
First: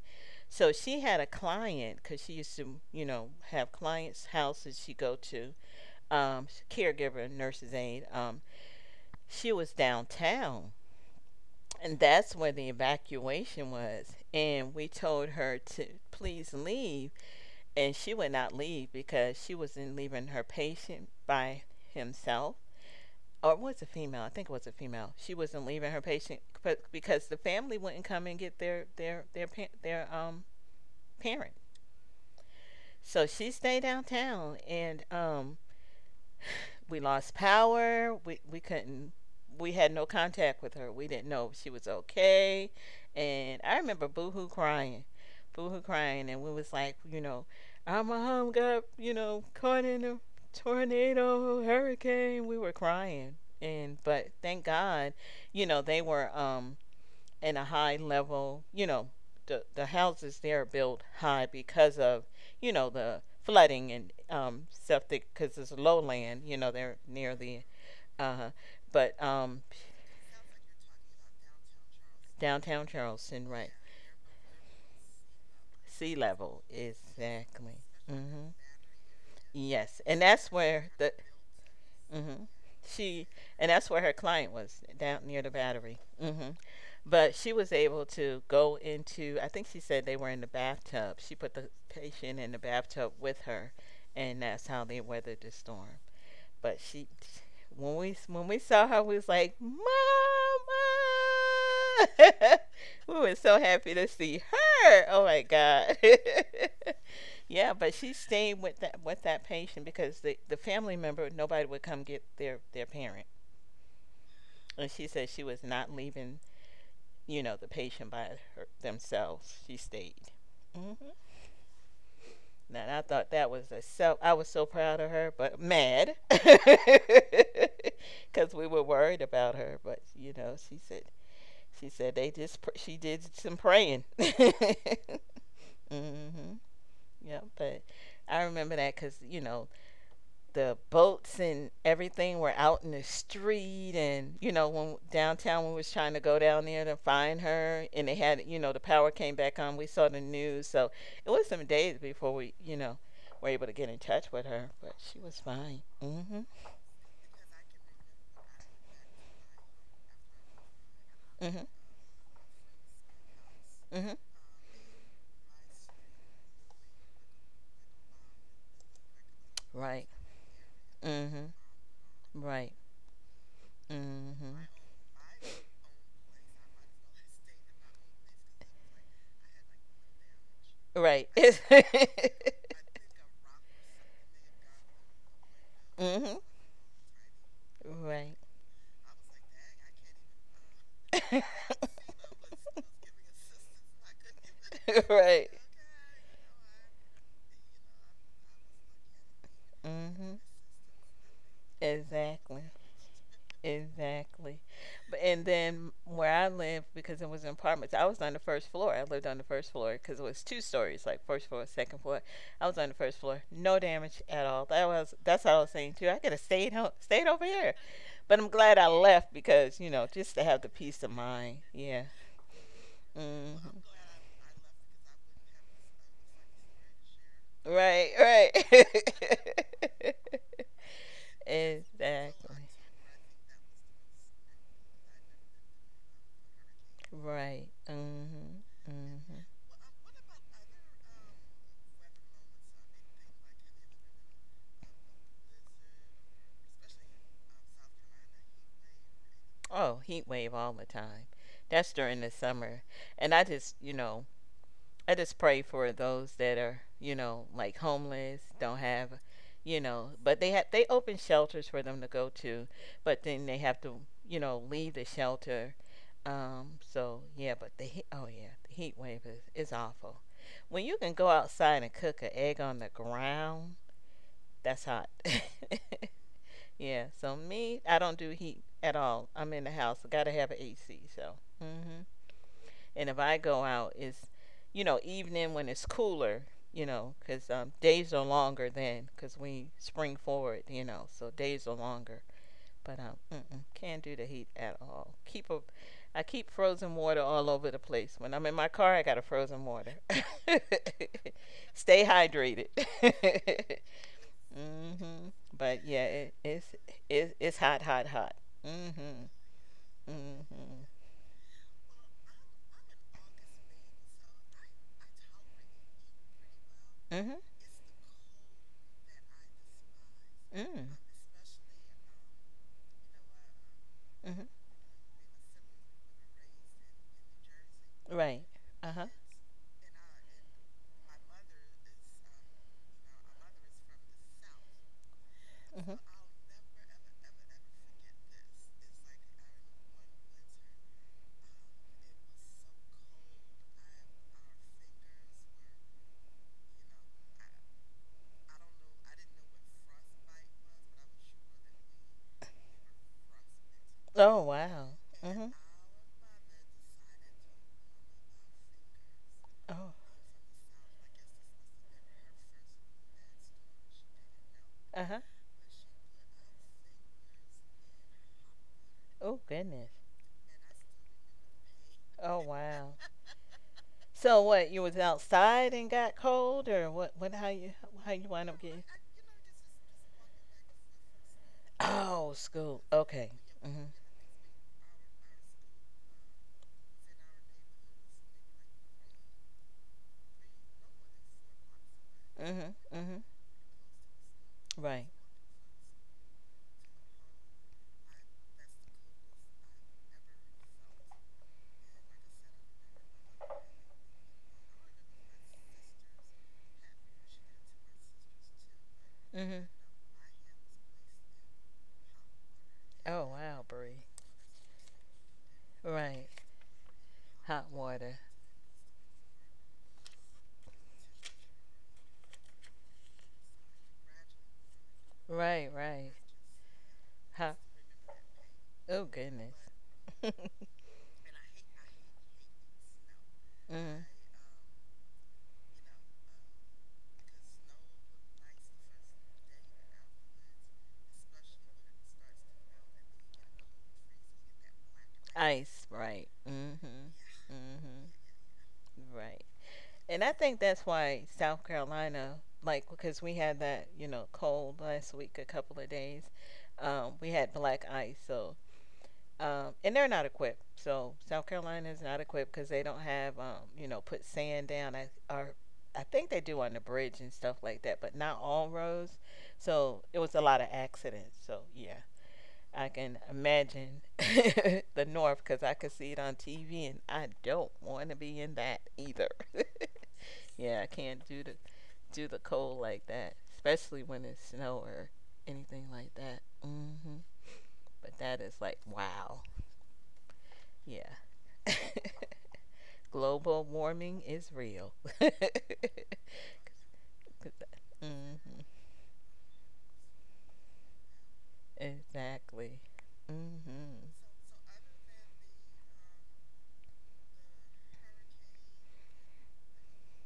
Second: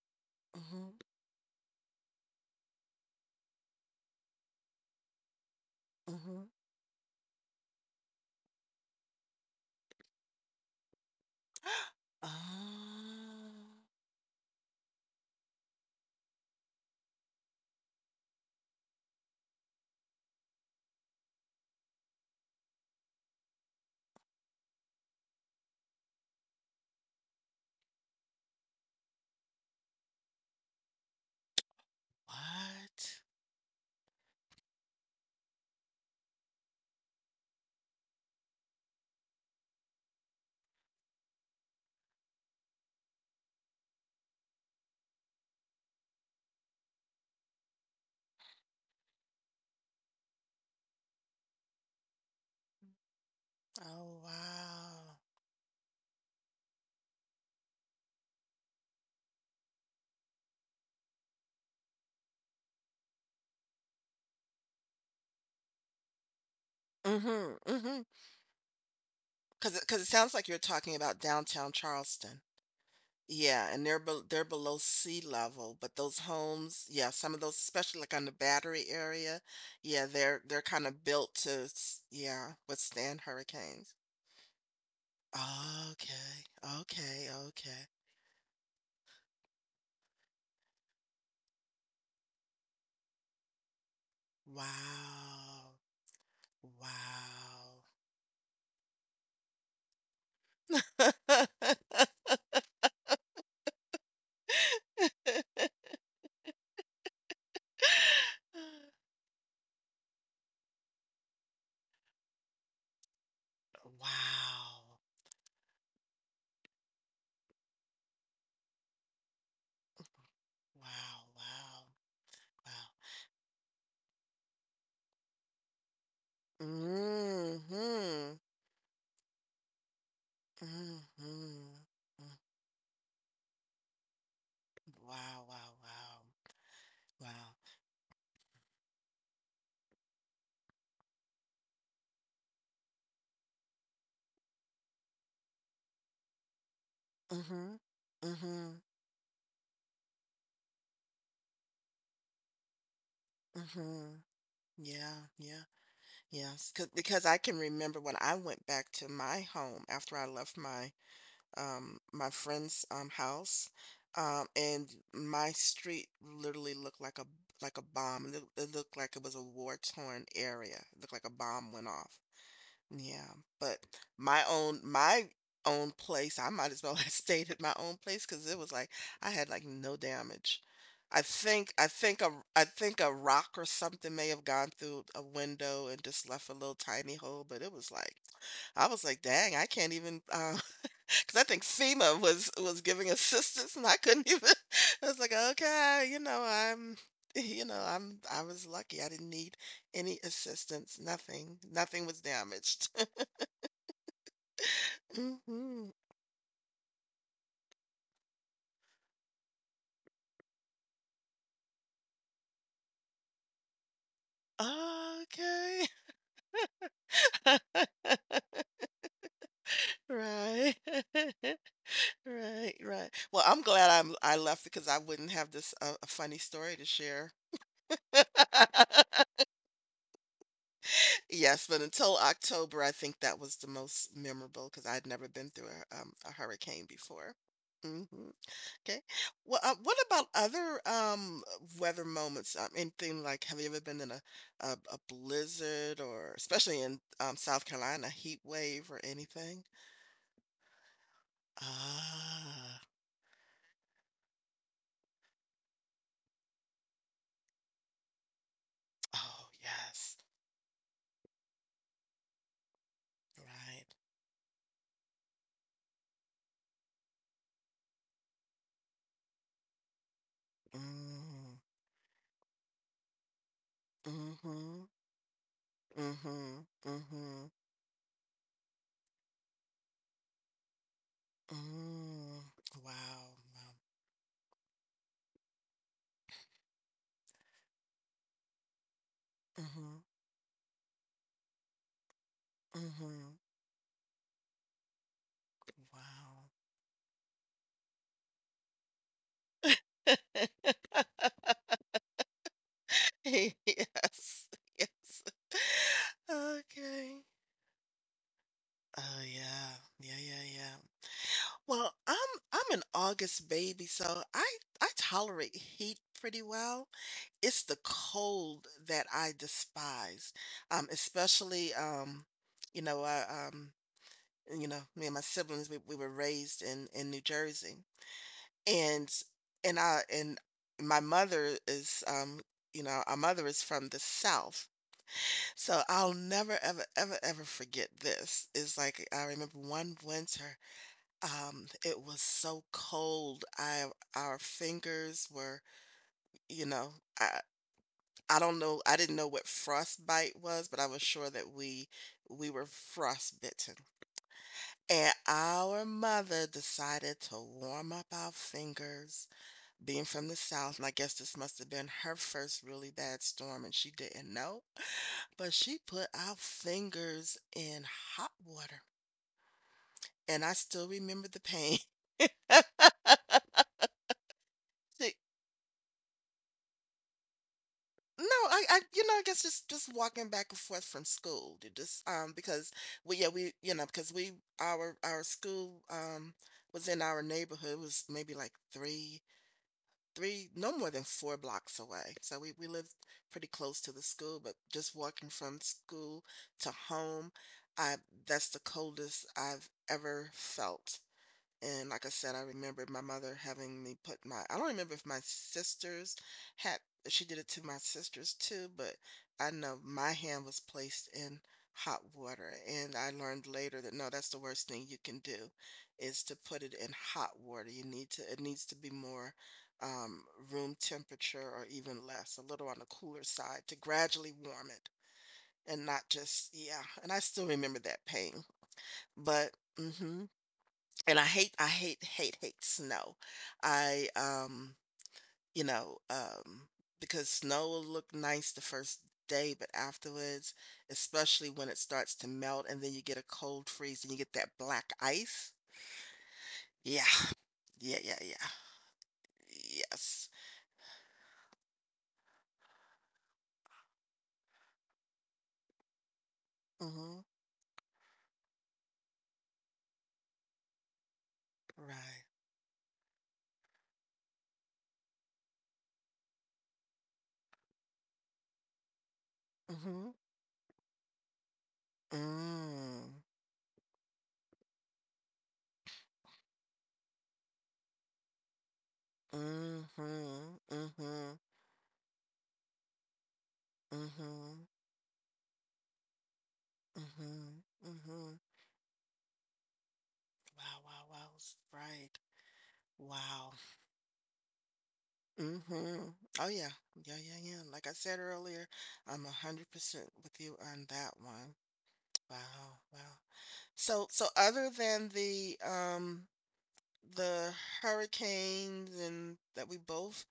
S2: So
S1: mhm,
S2: she had a client because she used to, you know, have clients' houses she go to,
S1: mhm.
S2: caregiver, nurse's aide, she was downtown. And that's where the
S1: Oh,
S2: evacuation was. And we told her to please leave. And she would not leave because she was not leaving her patient by himself. Or it was a female? I think it was a female. She wasn't leaving her patient but because the family wouldn't come and get their parent.
S1: what?
S2: So she stayed downtown, and we lost power. We couldn't. We had no contact with her. We didn't know if she was okay. And I remember Boohoo crying, and we was like, you know, our mom got caught in a tornado, hurricane. We were crying, and
S1: Oh,
S2: but thank
S1: wow.
S2: God, you know, they were and a high level, you know, the houses there are built high because of, you know, the flooding and septic, because it's lowland, you know, they're near the,
S1: Mhm.
S2: uh, but
S1: Because it 'cause it sounds like you're talking about downtown Charleston.
S2: downtown Charleston,
S1: Yeah,
S2: right?
S1: and they're below sea level, but those
S2: Sea level,
S1: homes, yeah, some of those,
S2: exactly.
S1: especially like on the
S2: hmm
S1: Battery area, yeah,
S2: Yes,
S1: they're kind of built to,
S2: hmm
S1: yeah, withstand
S2: she, and
S1: hurricanes.
S2: that's where her client was, down near the battery.
S1: Okay,
S2: Hmm
S1: okay,
S2: But she was
S1: okay.
S2: able to go into, I think she said they were in the bathtub. She put the patient in the bathtub with her, and that's how they weathered the
S1: Wow,
S2: storm. But she,
S1: wow,
S2: when we saw her, we was like, "Mama!"
S1: wow,
S2: we were so happy to see her. Oh my God! Yeah, but she stayed with that patient because the family member, nobody would come get their parent,
S1: wow,
S2: and she said she was not leaving, the patient by her, themselves. She stayed. Mm-hmm.
S1: wow, wow.
S2: And I thought that was a self. I was so proud of her, but mad
S1: Mm-hmm,
S2: because we were worried about her. But you know,
S1: mm-hmm,
S2: she said they just she did some praying. Mm-hmm.
S1: wow, wow, wow,
S2: Yeah,
S1: wow.
S2: but I remember that because the boats and everything were out in the street, and when downtown, when we was trying to go down there to find
S1: Mm-hmm,
S2: her, and they had,
S1: mm-hmm.
S2: the power came back on, we saw the news. So it was some days before we were able to get in
S1: Mhm.
S2: touch with her, but she
S1: Yeah,
S2: was
S1: yeah,
S2: fine. Mhm.
S1: yes. Cause because I can remember when I went back to my home after I left my
S2: Mhm.
S1: my friend's house,
S2: Mhm.
S1: and my street literally looked like a bomb. Looked- it looked like it was a war
S2: Right.
S1: torn area. It looked like a
S2: Mhm.
S1: bomb went off.
S2: Right.
S1: Yeah, but
S2: Mhm.
S1: my own place, I might as well have stayed at my own place because it was like I had like no damage. I
S2: Right.
S1: think I think a I think a rock or something may have gone through a window and just
S2: Mhm.
S1: left a little tiny hole, but it was like
S2: Right.
S1: I was like, dang, I can't even 'cause I think FEMA was giving assistance and I couldn't even I was like,
S2: Right.
S1: okay, I'm I was lucky. I didn't need any
S2: Mhm.
S1: assistance, nothing. Nothing was
S2: Exactly.
S1: damaged.
S2: Exactly. But and
S1: Mhm.
S2: then where I lived, because it was in apartments, I was on the first floor. I lived on the first floor because it was two stories, like first floor, second floor. I was on the first floor, no damage at all. That's what I was
S1: Okay.
S2: saying too. I could have stayed home, stayed over here, but I'm glad I left because just to have
S1: Right.
S2: the peace of mind. Yeah.
S1: Right, right. Well, I'm glad
S2: hmm
S1: I'm I left because I wouldn't have this a funny story to share.
S2: Right. Right.
S1: Yes, but until
S2: Exactly.
S1: October, I think that was the most memorable because I'd never been through a hurricane before.
S2: Right.
S1: Hmm.
S2: hmm
S1: Okay.
S2: hmm
S1: Well, what about other weather moments? Anything like have you ever been in a blizzard or especially in South Carolina, heat wave or anything?
S2: Oh, heat wave all the time. That's during the
S1: Ah.
S2: summer. And I just pray for those that are, you know, like homeless, don't have,
S1: Oh,
S2: you
S1: yes.
S2: know, but they open shelters for them to go to, but then they
S1: Right.
S2: have to, you know, leave the shelter. So yeah, but the heat, oh yeah, the heat wave is awful. When you can go
S1: Mm.
S2: outside and cook an egg on the ground,
S1: Mhm.
S2: that's hot.
S1: Mm. Mhm. Mm.
S2: Yeah, so
S1: Mhm.
S2: me, I don't do heat at all. I'm in the house. I gotta have an AC. So, hmm
S1: Mm.
S2: and if
S1: Wow.
S2: I go
S1: Wow.
S2: out, it's evening when it's cooler. You know, 'cause days are longer then, 'cause we
S1: Mhm.
S2: spring forward. You know, so days are longer.
S1: Mm.
S2: But
S1: Mhm.
S2: mm-mm, can't do the heat at all. I
S1: Wow.
S2: keep frozen water all over the place. When I'm in my car, I got a frozen water. Stay hydrated.
S1: Yes. Yes.
S2: Mm-hmm. But yeah, it, it's
S1: Okay.
S2: it, it's hot, hot, hot.
S1: Oh
S2: Mm-hmm.
S1: yeah. Yeah, yeah, yeah.
S2: Mm-hmm.
S1: Well, I'm an August baby, so I tolerate heat pretty well.
S2: Mm-hmm.
S1: It's the cold that I despise,
S2: Mm.
S1: especially, you know, I, um,
S2: Mm-hmm.
S1: you know, me and my siblings, we were raised in New Jersey,
S2: Right.
S1: and
S2: Uh-huh.
S1: and I and my mother is, you know, our mother is from the South, so
S2: Mm-hmm.
S1: I'll never ever ever ever forget this. It's like I remember one winter, it was so cold. I our fingers were, you know, I, I don't know. I didn't know what frostbite was, but I was sure that we were frostbitten.
S2: Oh wow.
S1: And
S2: Mm-hmm.
S1: our mother decided to warm up our fingers,
S2: Oh.
S1: being from the South. And I guess this must have been her first really bad storm, and she didn't know.
S2: Uh-huh.
S1: But she put our fingers in hot water.
S2: Oh goodness.
S1: And I still remember the pain.
S2: Oh wow. So what, you was
S1: It
S2: outside and got cold, or what how you
S1: No,
S2: wind up getting
S1: you know, I guess just walking back and forth from school, to just
S2: Oh,
S1: because
S2: school.
S1: we, yeah,
S2: Okay.
S1: we, you know,
S2: Mm-hmm.
S1: our school was in our neighborhood. It was maybe like no more than 4 blocks away. So we
S2: Mm-hmm.
S1: lived
S2: Mm-hmm.
S1: pretty close to the school, but just
S2: Right.
S1: walking from school to home, I that's the coldest I've ever felt. And like I said, I remember my mother having me put my, I don't remember if my sisters had, she did it to my sisters too, but I
S2: Mm-hmm.
S1: know my hand was placed in hot water. And I
S2: Oh
S1: learned
S2: wow,
S1: later that
S2: Bree.
S1: no, that's the worst thing you can do is
S2: Right.
S1: to put it in hot water.
S2: Hot
S1: You need to,
S2: water.
S1: it needs to be more um, room temperature or even less, a little on the cooler side to gradually warm it
S2: Right,
S1: and not
S2: right.
S1: just, yeah. And I still
S2: Hot.
S1: remember that pain,
S2: Oh,
S1: but,
S2: goodness.
S1: mm-hmm and I hate, hate, hate snow. I,
S2: Mm.
S1: you know, because snow will look nice the first day, but afterwards, especially when it starts to melt and then you get a cold freeze and you get that black ice.
S2: Ice, right.
S1: Yeah.
S2: Mm-hmm.
S1: Yeah, yeah,
S2: Mm-hmm. Right.
S1: yeah. Yes.
S2: And I think that's why South Carolina, like, because we had that, you know, cold last week, a couple of days.
S1: Mm-hmm.
S2: We had black ice, so and they're not equipped. So South Carolina is
S1: Right.
S2: not equipped because they don't have, put sand down. I are, I think they do on the bridge and stuff like that, but not all roads. So
S1: Mm-hmm.
S2: it was a lot of accidents. So yeah, I
S1: Mm.
S2: can imagine the North because I could see it on TV, and I don't want to be in that either.
S1: Mm-hmm.
S2: Yeah, I can't
S1: Mm-hmm.
S2: do the cold like that, especially when it's
S1: Mm-hmm.
S2: snow or anything like that. Hmm
S1: Mm-hmm.
S2: But
S1: Mm-hmm.
S2: that is like wow.
S1: Wow, wow,
S2: Yeah.
S1: wow. Right. Wow.
S2: Global warming is real.
S1: Mm-hmm. Oh yeah. Yeah, yeah, yeah. Like I said
S2: hmm
S1: earlier, I'm 100% with you on that one. Wow,
S2: Exactly.
S1: wow.
S2: hmm
S1: So other than the hurricanes and that we both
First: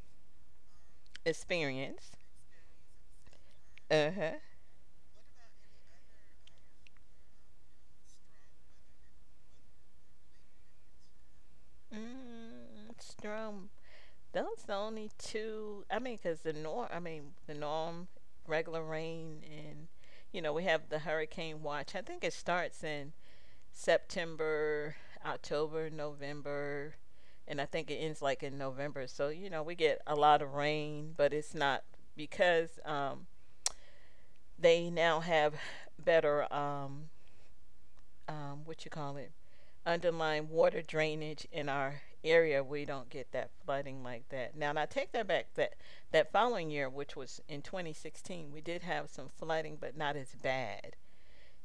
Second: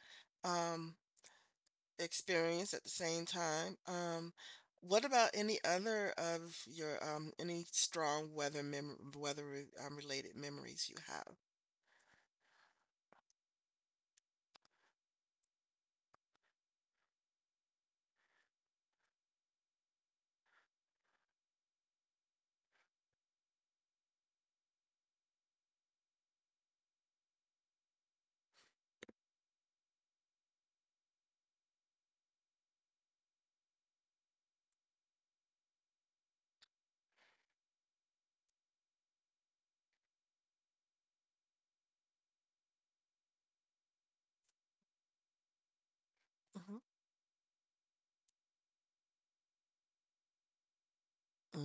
S1: um
S2: Experience.
S1: experienced at the same time,
S2: Uh huh.
S1: what about any other of your any strong weather mem weather re related memories you have?
S2: Mm, Strum. Those the only two. I mean, because the norm. I mean, the norm, regular rain, and we have the hurricane watch. I think it starts in September, October, November, and I think it ends like in November. So you know we get a lot of rain, but it's not because they now have better what you call it underlying water drainage in our area. We don't get that flooding like that. Now, and I take that back. That following
S1: Mm-hmm.
S2: year, which was in 2016, we did have some flooding, but not as bad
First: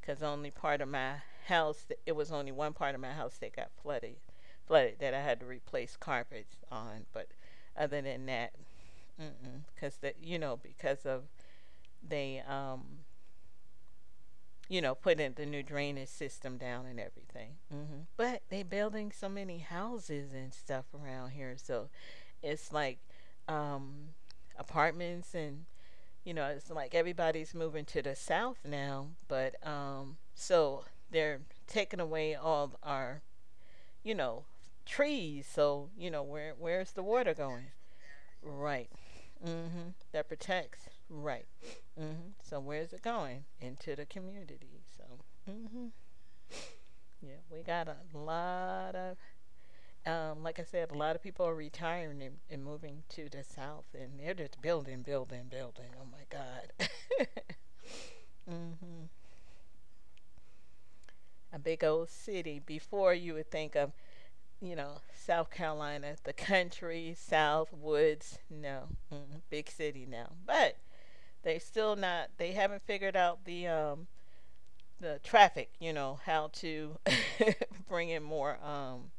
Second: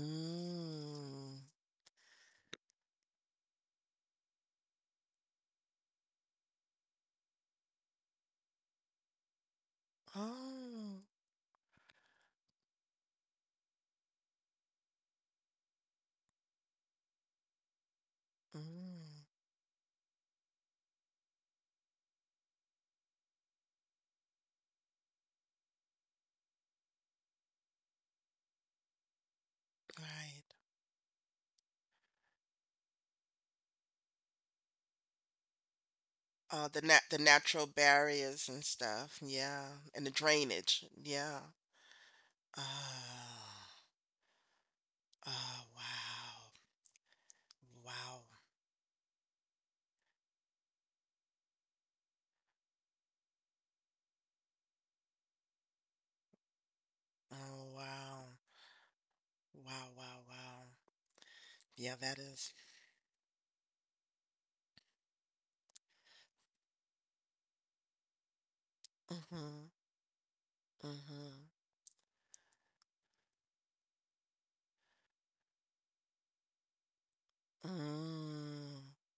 S2: because only part of my house, it was only one part of my house that got flooded that I had to replace carpets on. But other than that, because the, you know,
S1: Oh.
S2: because of, they you know, put in the new drainage system down and everything. Hmm. But they building
S1: Mm.
S2: so many houses and stuff around here, so it's like um apartments and, you know, it's like everybody's moving to the south now, but
S1: Right.
S2: so they're taking away all our, you know, trees. So you know, where
S1: Uh, the
S2: where's the
S1: nat the
S2: water going?
S1: natural barriers and
S2: Right.
S1: stuff, yeah,
S2: Mm-hmm.
S1: and the
S2: That
S1: drainage,
S2: protects.
S1: yeah.
S2: Right. Mm-hmm. So where's it going?
S1: Oh,
S2: Into the community. So.
S1: oh,
S2: Mm-hmm.
S1: wow.
S2: Yeah, we got a
S1: Wow.
S2: lot of, like I said, a lot of people are retiring and, moving to the south, and they're just building, building, building. Oh my God.
S1: Oh, wow.
S2: Mm-hmm.
S1: Wow, wow, wow.
S2: A big
S1: Yeah,
S2: old
S1: that is.
S2: city. Before, you would think of, you know, South Carolina, the country, South woods. No, mm,
S1: Mm-hmm.
S2: big city now, but
S1: Mm-hmm.
S2: they still not. They haven't figured out the traffic. You know how to bring in more.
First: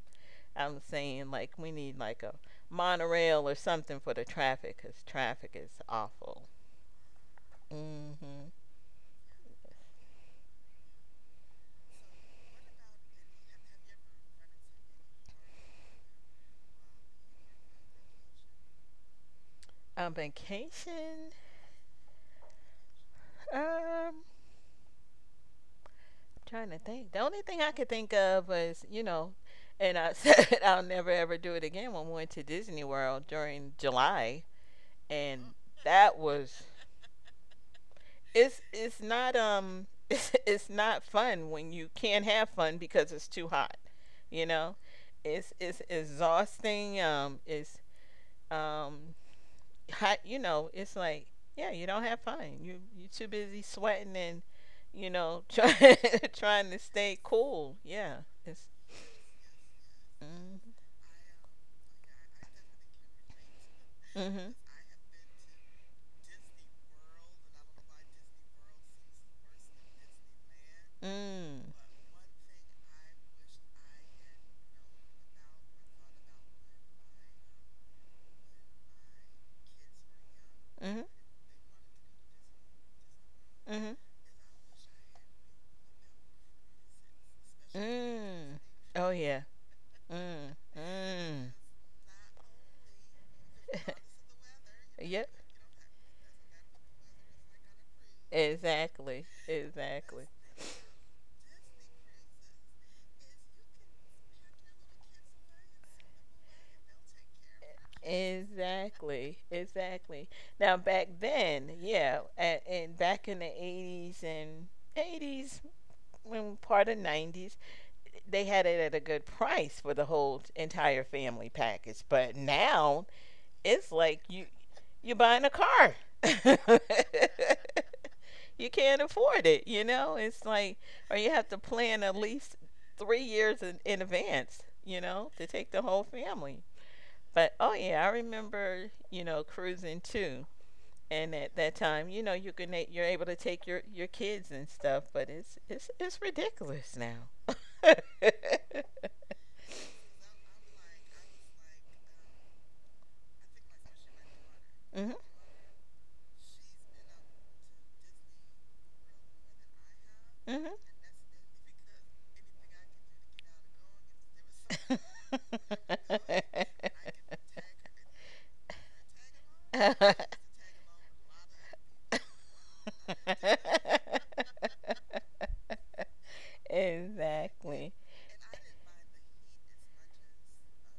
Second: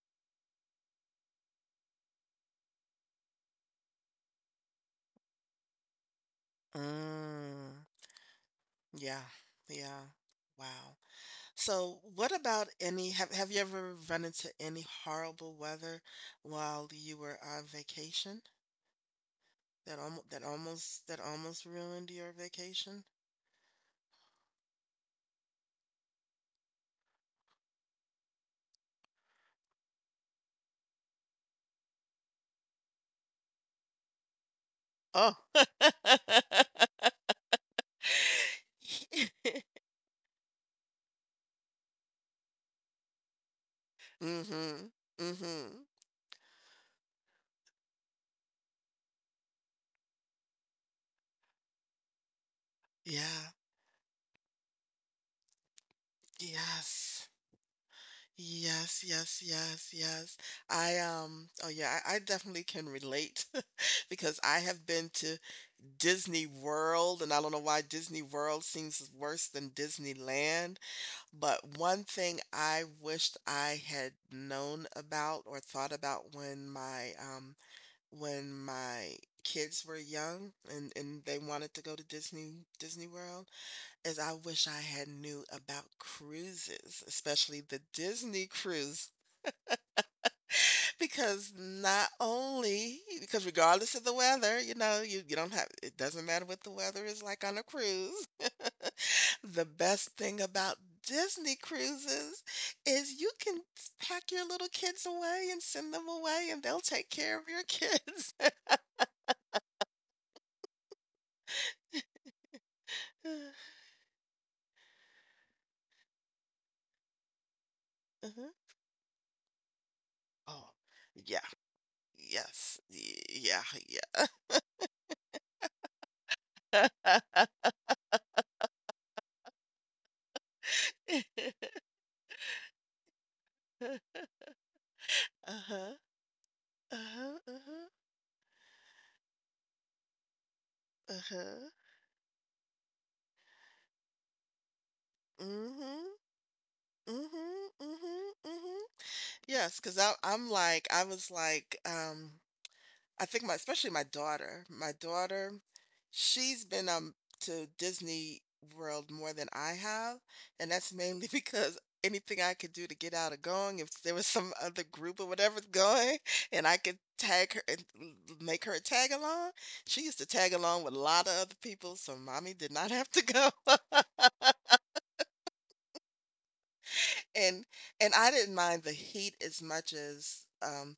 S2: I'm saying like we need like a monorail or something for the traffic, because traffic is awful.
S1: Mm. Mm.
S2: Mm-hmm.
S1: Yeah. Yeah. Wow. So, what about any have you ever run into any horrible weather while you were on vacation? That
S2: On
S1: almost that almost that
S2: vacation,
S1: almost ruined your vacation?
S2: um, trying to think. The only thing I could think of was, you know, and I said I'll never ever do it again when we went to Disney World during July,
S1: Oh.
S2: and that was, it's not it's not fun when you can't have fun because it's too hot, you know.
S1: Mhm.
S2: It's
S1: Mhm.
S2: exhausting. It's um hot. You know, it's like yeah, you don't have fun. You're too
S1: Yeah.
S2: busy sweating and you know trying trying to stay
S1: Yes.
S2: cool. Yeah, it's
S1: Yes, yes, yes, yes.
S2: mm,
S1: I oh yeah, I definitely can relate because
S2: mhm,
S1: I have been to Disney World and I don't know why Disney World seems worse than Disneyland, but
S2: mm,
S1: one thing I wished I had known about or thought about when my kids were young and
S2: mhm,
S1: they wanted to go to Disney World
S2: mhm,
S1: is I wish I had knew about cruises, especially the Disney
S2: mm.
S1: cruise,
S2: Oh yeah. Mm,
S1: because
S2: mm.
S1: not only because regardless of the weather, you know, you,
S2: Yep.
S1: you don't have it doesn't matter what the weather is like on a cruise.
S2: Exactly.
S1: The best
S2: Exactly.
S1: thing about Disney cruises is you can pack your little kids away and send them away and they'll take care of your kids.
S2: Exactly. Exactly. Now back then, yeah, and back in the eighties and eighties, when part of nineties, they
S1: Mhm.
S2: had it at a good price for the whole
S1: Oh,
S2: entire
S1: yeah.
S2: family package. But
S1: Yes.
S2: now
S1: Y yeah,
S2: it's like you're buying a car.
S1: yeah.
S2: You can't afford it, you know? It's like, or you have to plan at least 3 years in advance, you know, to take the
S1: Uh-huh,
S2: whole family.
S1: uh-huh,
S2: But oh
S1: uh-huh,
S2: yeah, I remember, you know, cruising too. And at
S1: uh-huh.
S2: that time, you know, you're able to take your kids and stuff, but it's it's
S1: Mhm,
S2: it's ridiculous now.
S1: mhm, mhm, mhm. Yes, because I was like, I think my daughter. My
S2: Mhm.
S1: daughter, she's been, to Disney World more than I have, and
S2: Mhm.
S1: that's mainly because anything I could do to get out of going, if there was some other group or whatever's going, and I could tag her and l make her tag along, she used to tag along with a lot of other people, so mommy did not have to go. And
S2: exactly.
S1: and I didn't mind the heat as much as,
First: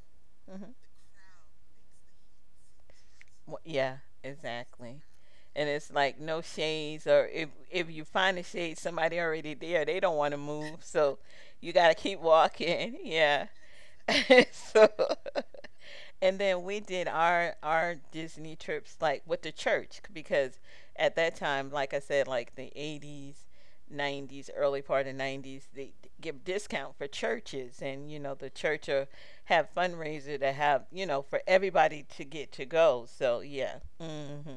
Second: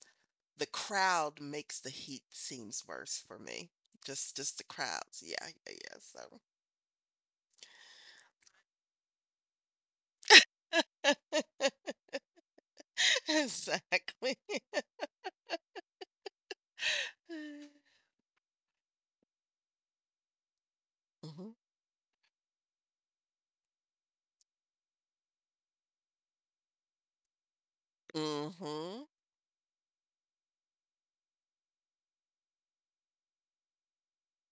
S1: the
S2: Hmm.
S1: crowd makes the heat seems worse for me.
S2: Yeah,
S1: Just the
S2: exactly.
S1: crowds. Yeah,
S2: And it's
S1: yeah,
S2: like no shades, or if you find a shade, somebody already there. They don't want to move, so you gotta
S1: yeah.
S2: keep walking. Yeah.
S1: So exactly.
S2: So, and then we did our Disney trips like with the church, because at that
S1: Mhm.
S2: time, like I said, like the eighties, nineties, early part of nineties, give discount for churches, and you know the church will
S1: Mhm.
S2: have fundraiser to have, you know, for everybody to get to go. So yeah, hmm,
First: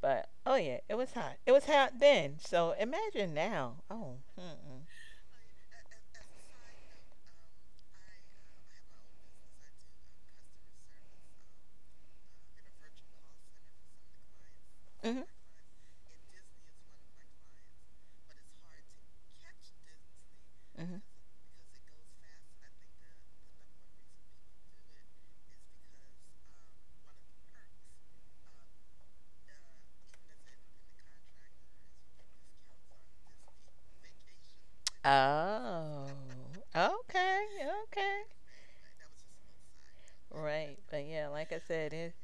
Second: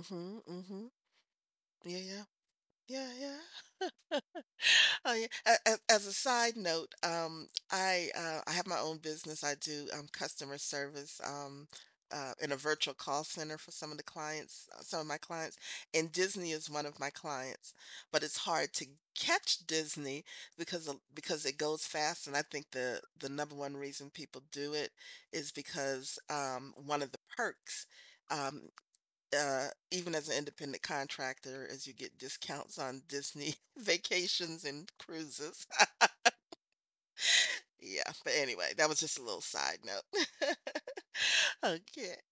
S2: but oh yeah,
S1: Mhm.
S2: it was hot. It was hot
S1: Yeah, yeah.
S2: then. So
S1: Yeah,
S2: imagine
S1: yeah.
S2: now. Oh, mm-mm.
S1: Oh yeah. As a side note, I have my own business. I do customer service in a virtual call center for some of the clients, some of my clients, and Disney is one of my clients. But it's hard to catch Disney
S2: Hmm. Hmm.
S1: because it goes fast, and I think the number one reason people do it is because one of the perks. Um, Even as an independent contractor, as you get discounts on Disney vacations and cruises.
S2: Oh, okay,
S1: Yeah,
S2: okay.
S1: but anyway, that was just a little side note.
S2: Right. But yeah, like I said,
S1: Okay.
S2: it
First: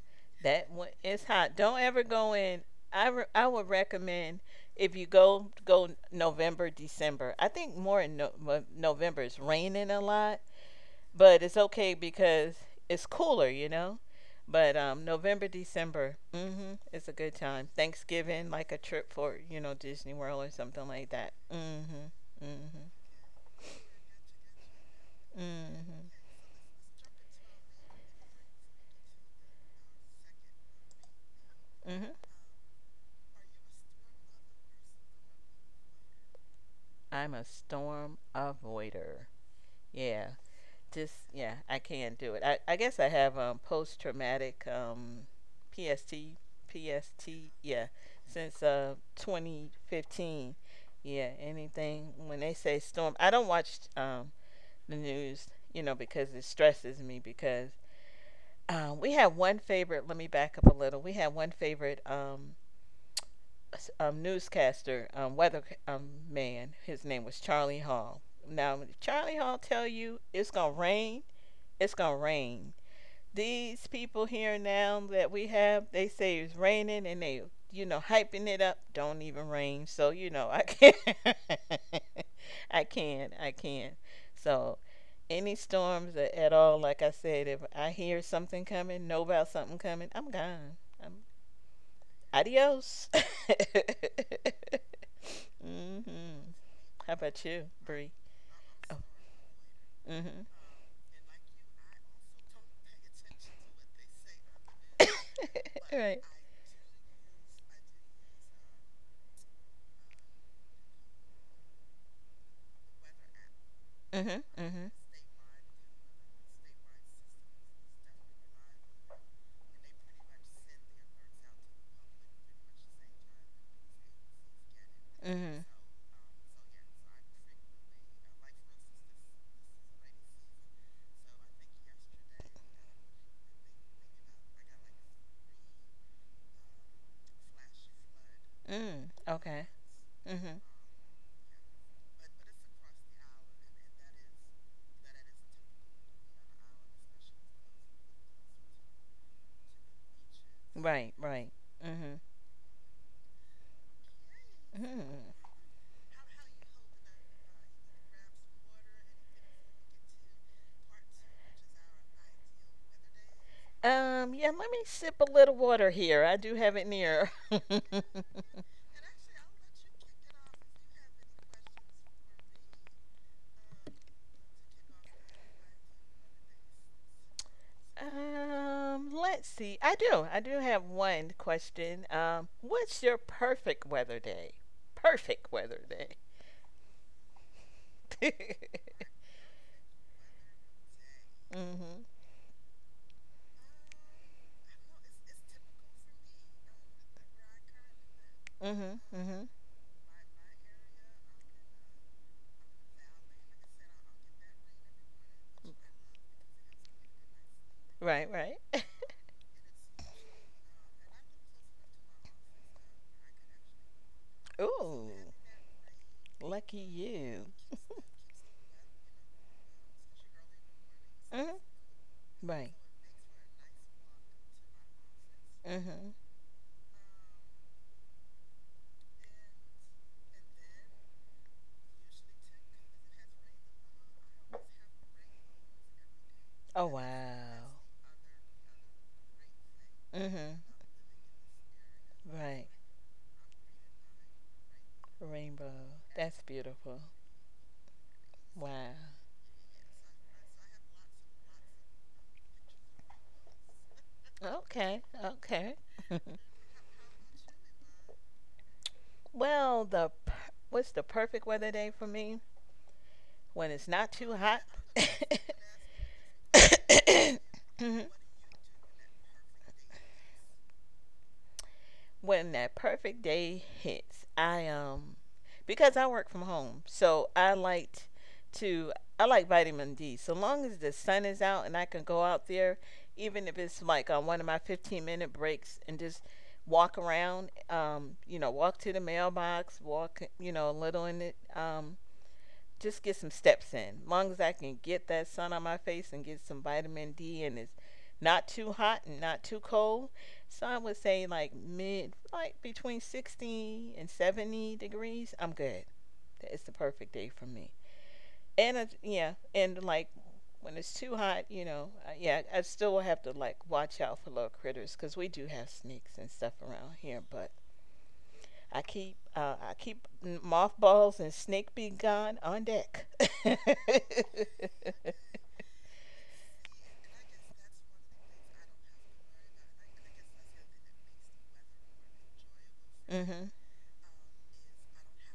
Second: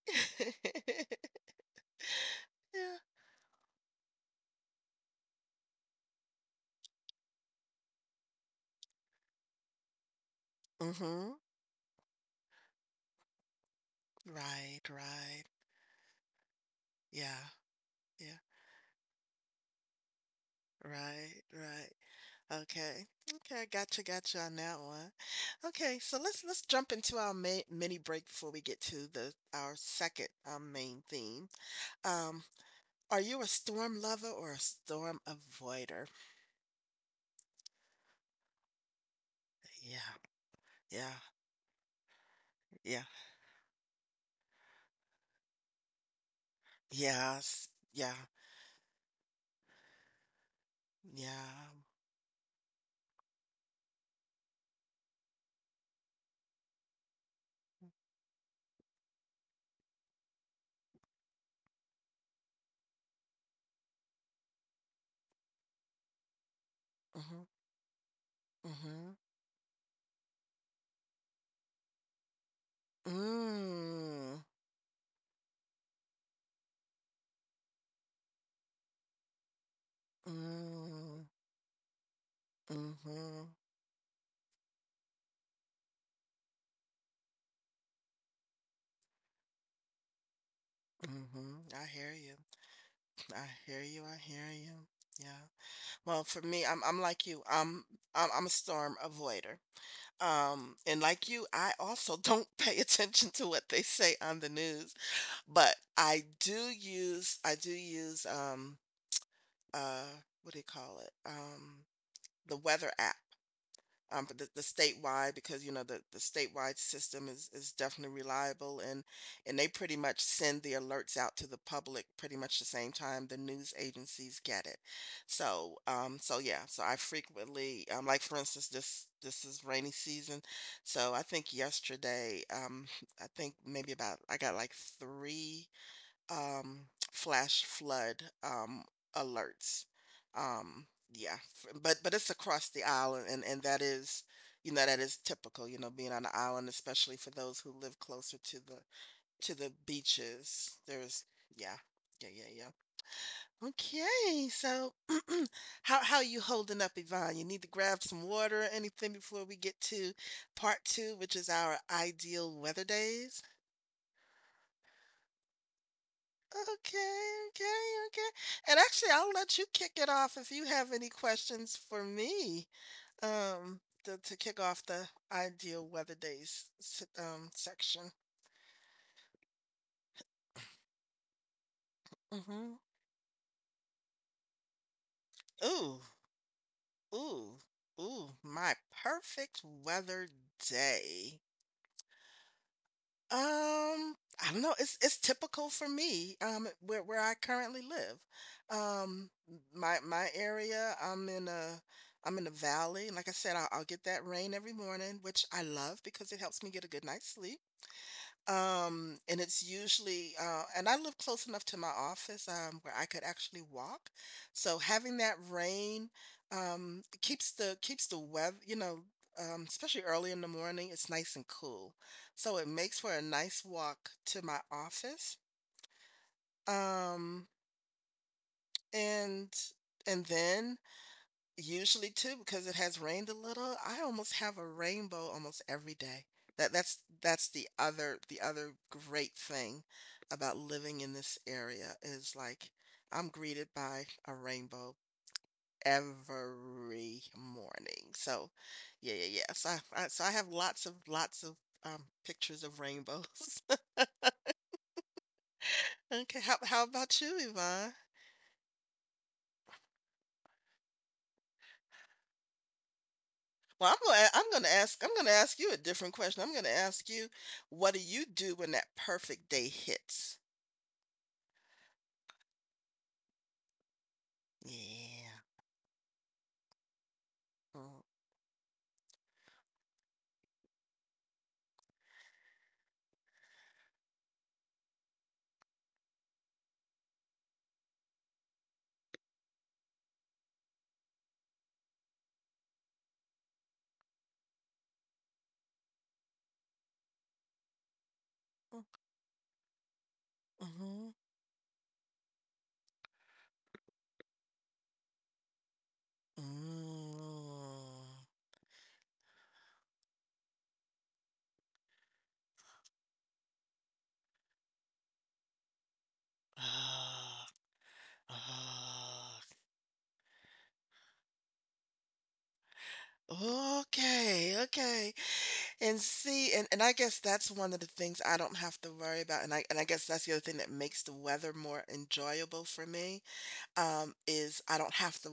S2: that one, it's hot. Don't ever go in.
S1: Yeah.
S2: I would recommend if you go, go November, December. I think more in, no, well, November it's raining a lot,
S1: Mm-hmm.
S2: but it's okay because it's cooler, you know. But
S1: Right,
S2: um,
S1: right.
S2: November, December, mhm, it's a good
S1: Yeah,
S2: time.
S1: yeah.
S2: Thanksgiving, like a trip for, you know, Disney World or something like that.
S1: Right,
S2: Mhm.
S1: right.
S2: Mhm.
S1: Okay. Okay, I gotcha, gotcha on that one. Okay,
S2: Mhm.
S1: so let's jump into our ma mini break before we get to the our second main theme.
S2: Mhm.
S1: Um, Are you a storm lover or a storm avoider?
S2: I'm a storm avoider.
S1: Yeah,
S2: Yeah,
S1: yeah,
S2: just yeah, I can do it. I guess
S1: yeah,
S2: I have post traumatic PST PST,
S1: yes,
S2: yeah,
S1: yeah,
S2: since 2015. Yeah,
S1: yeah.
S2: anything when they say storm, I don't watch the news, you know, because it stresses me. Because we had one favorite. Let me back up a little. We had one favorite newscaster, weather man. His name was
S1: Mm-hmm,
S2: Charlie Hall. Now, if
S1: mm-hmm.
S2: Charlie Hall tell you it's gonna rain, it's gonna rain. These people
S1: Mm,
S2: here now that we have, they say it's raining and they, you know, hyping it up. Don't even rain. So, you know, I can't.
S1: mm,
S2: I can. Not
S1: mm-hmm,
S2: I can. Not so, any storms at all, like I said, if I hear something coming, know about something coming, I'm gone. I'm,
S1: mm-hmm. I hear you.
S2: adios.
S1: I hear you. I hear you. Yeah. Well, for
S2: Hmm.
S1: me, I'm
S2: How
S1: like
S2: about
S1: you.
S2: you,
S1: I'm
S2: Bree?
S1: I'm, I'm a
S2: Oh,
S1: storm avoider.
S2: mm-hmm.
S1: And like you, I also don't pay attention to what they say on the news, but
S2: right.
S1: I do use uh, what do you call it? The weather app, for
S2: Mm-hmm.
S1: the
S2: Mm-hmm.
S1: statewide because you know the statewide system is definitely reliable and they pretty much send the alerts out to the public pretty much the same time the news agencies get it.
S2: Mm-hmm.
S1: So so yeah, so I frequently like for instance this is rainy season, so I think yesterday I think maybe about I got like three um flash flood um
S2: Mm. Okay.
S1: alerts
S2: Mm-hmm.
S1: um yeah but it's across the island and that is you know that is typical you know being on the island, especially for those who live closer to the beaches.
S2: Right,
S1: There's
S2: right.
S1: yeah
S2: Mm-hmm.
S1: yeah yeah yeah okay so
S2: Hmm.
S1: how you holding up, Yvonne? You need to grab some water or anything before we get to part two, which is our ideal weather days?
S2: Yeah, let me sip a little water here. I do have it
S1: Okay,
S2: near.
S1: okay, okay. And actually, I'll let you kick it off if you have any questions for me, um, to kick off the ideal weather days section.
S2: Let's see. I do. I do have one question.
S1: Hmm.
S2: What's your perfect weather day? Perfect weather
S1: Ooh,
S2: day.
S1: ooh, ooh, my perfect weather day.
S2: Mhm.
S1: Um, I don't know. It's typical for me, where I currently live.
S2: Mhm.
S1: Um,
S2: Mhm.
S1: my area, I'm in a valley. And like I said, I'll get that rain every morning, which I love because it helps me get a good night's sleep.
S2: Right, right.
S1: And it's usually, and I live close enough to my office, where I could actually walk. So
S2: Ooh,
S1: having that rain,
S2: lucky you.
S1: keeps the weather, you know, especially early in the morning, it's nice and
S2: Mhm.
S1: cool. So it
S2: Right.
S1: makes for a nice walk to my office.
S2: Mhm.
S1: Um, and and then usually too, because it has rained a little. I almost have a rainbow almost every day. That
S2: Oh,
S1: that's
S2: wow.
S1: that's the other the other great thing about
S2: Mhm.
S1: living in this area is
S2: Right.
S1: like I'm greeted by a rainbow
S2: Rainbow. That's beautiful.
S1: every morning. So
S2: Wow.
S1: yeah, yeah, yeah. So I have lots of pictures of rainbows.
S2: Okay, okay.
S1: Okay, how about you, Yvonne?
S2: Well, what's the perfect weather day for me? When it's
S1: Well, I'm
S2: not
S1: gonna
S2: too
S1: I'm
S2: hot.
S1: gonna ask I'm gonna ask you a different question. I'm gonna ask you, what do you do when that perfect day hits?
S2: When that perfect day hits, I
S1: Yeah.
S2: because I work from home, so I
S1: Mm,
S2: liked to, I like vitamin D. So long as the sun is out and I can go out there, even if it's like on one of my 15-minute breaks and just walk around, you know, walk to the mailbox, walk, you know, a little in the just get some steps in. As long as I can get that sun on my face and get some vitamin D and it's not too
S1: mm,
S2: hot and not too cold. So I would
S1: mhm,
S2: say like mid, like between 60 and 70 degrees, I'm good. It's the perfect day for me.
S1: mm.
S2: And yeah, and like when it's too hot, you know, yeah, I still will have to like watch out for little critters because we do have snakes and stuff around here,
S1: Ah,
S2: but
S1: ah.
S2: I keep mothballs and snake be gone on deck.
S1: Okay, okay. And see, and I guess that's one of the things I don't have to worry about. And I guess that's the other thing that makes the weather more enjoyable for me.
S2: Mhm.
S1: Is I don't have to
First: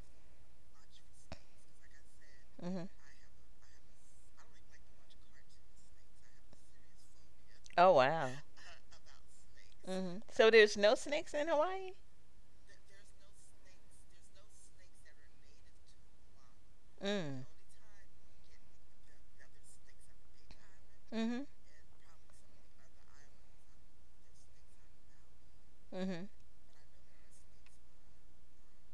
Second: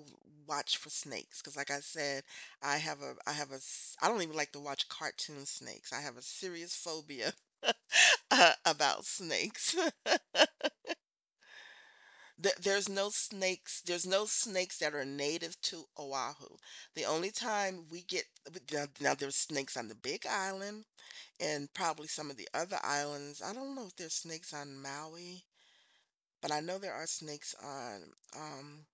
S1: watch for snakes because, like I said,
S2: Mhm.
S1: I have a s- I don't even like to watch cartoon snakes. I have a serious phobia
S2: Oh wow.
S1: about snakes.
S2: Mhm. So there's no snakes in Hawaii.
S1: There's no snakes. There's no snakes that are native to Oahu. The only
S2: Mm.
S1: time we get Now, there's snakes on the Big Island
S2: Mhm.
S1: and probably some of the other islands. I don't know if there's snakes on Maui,
S2: Mhm.
S1: but I know there are snakes on um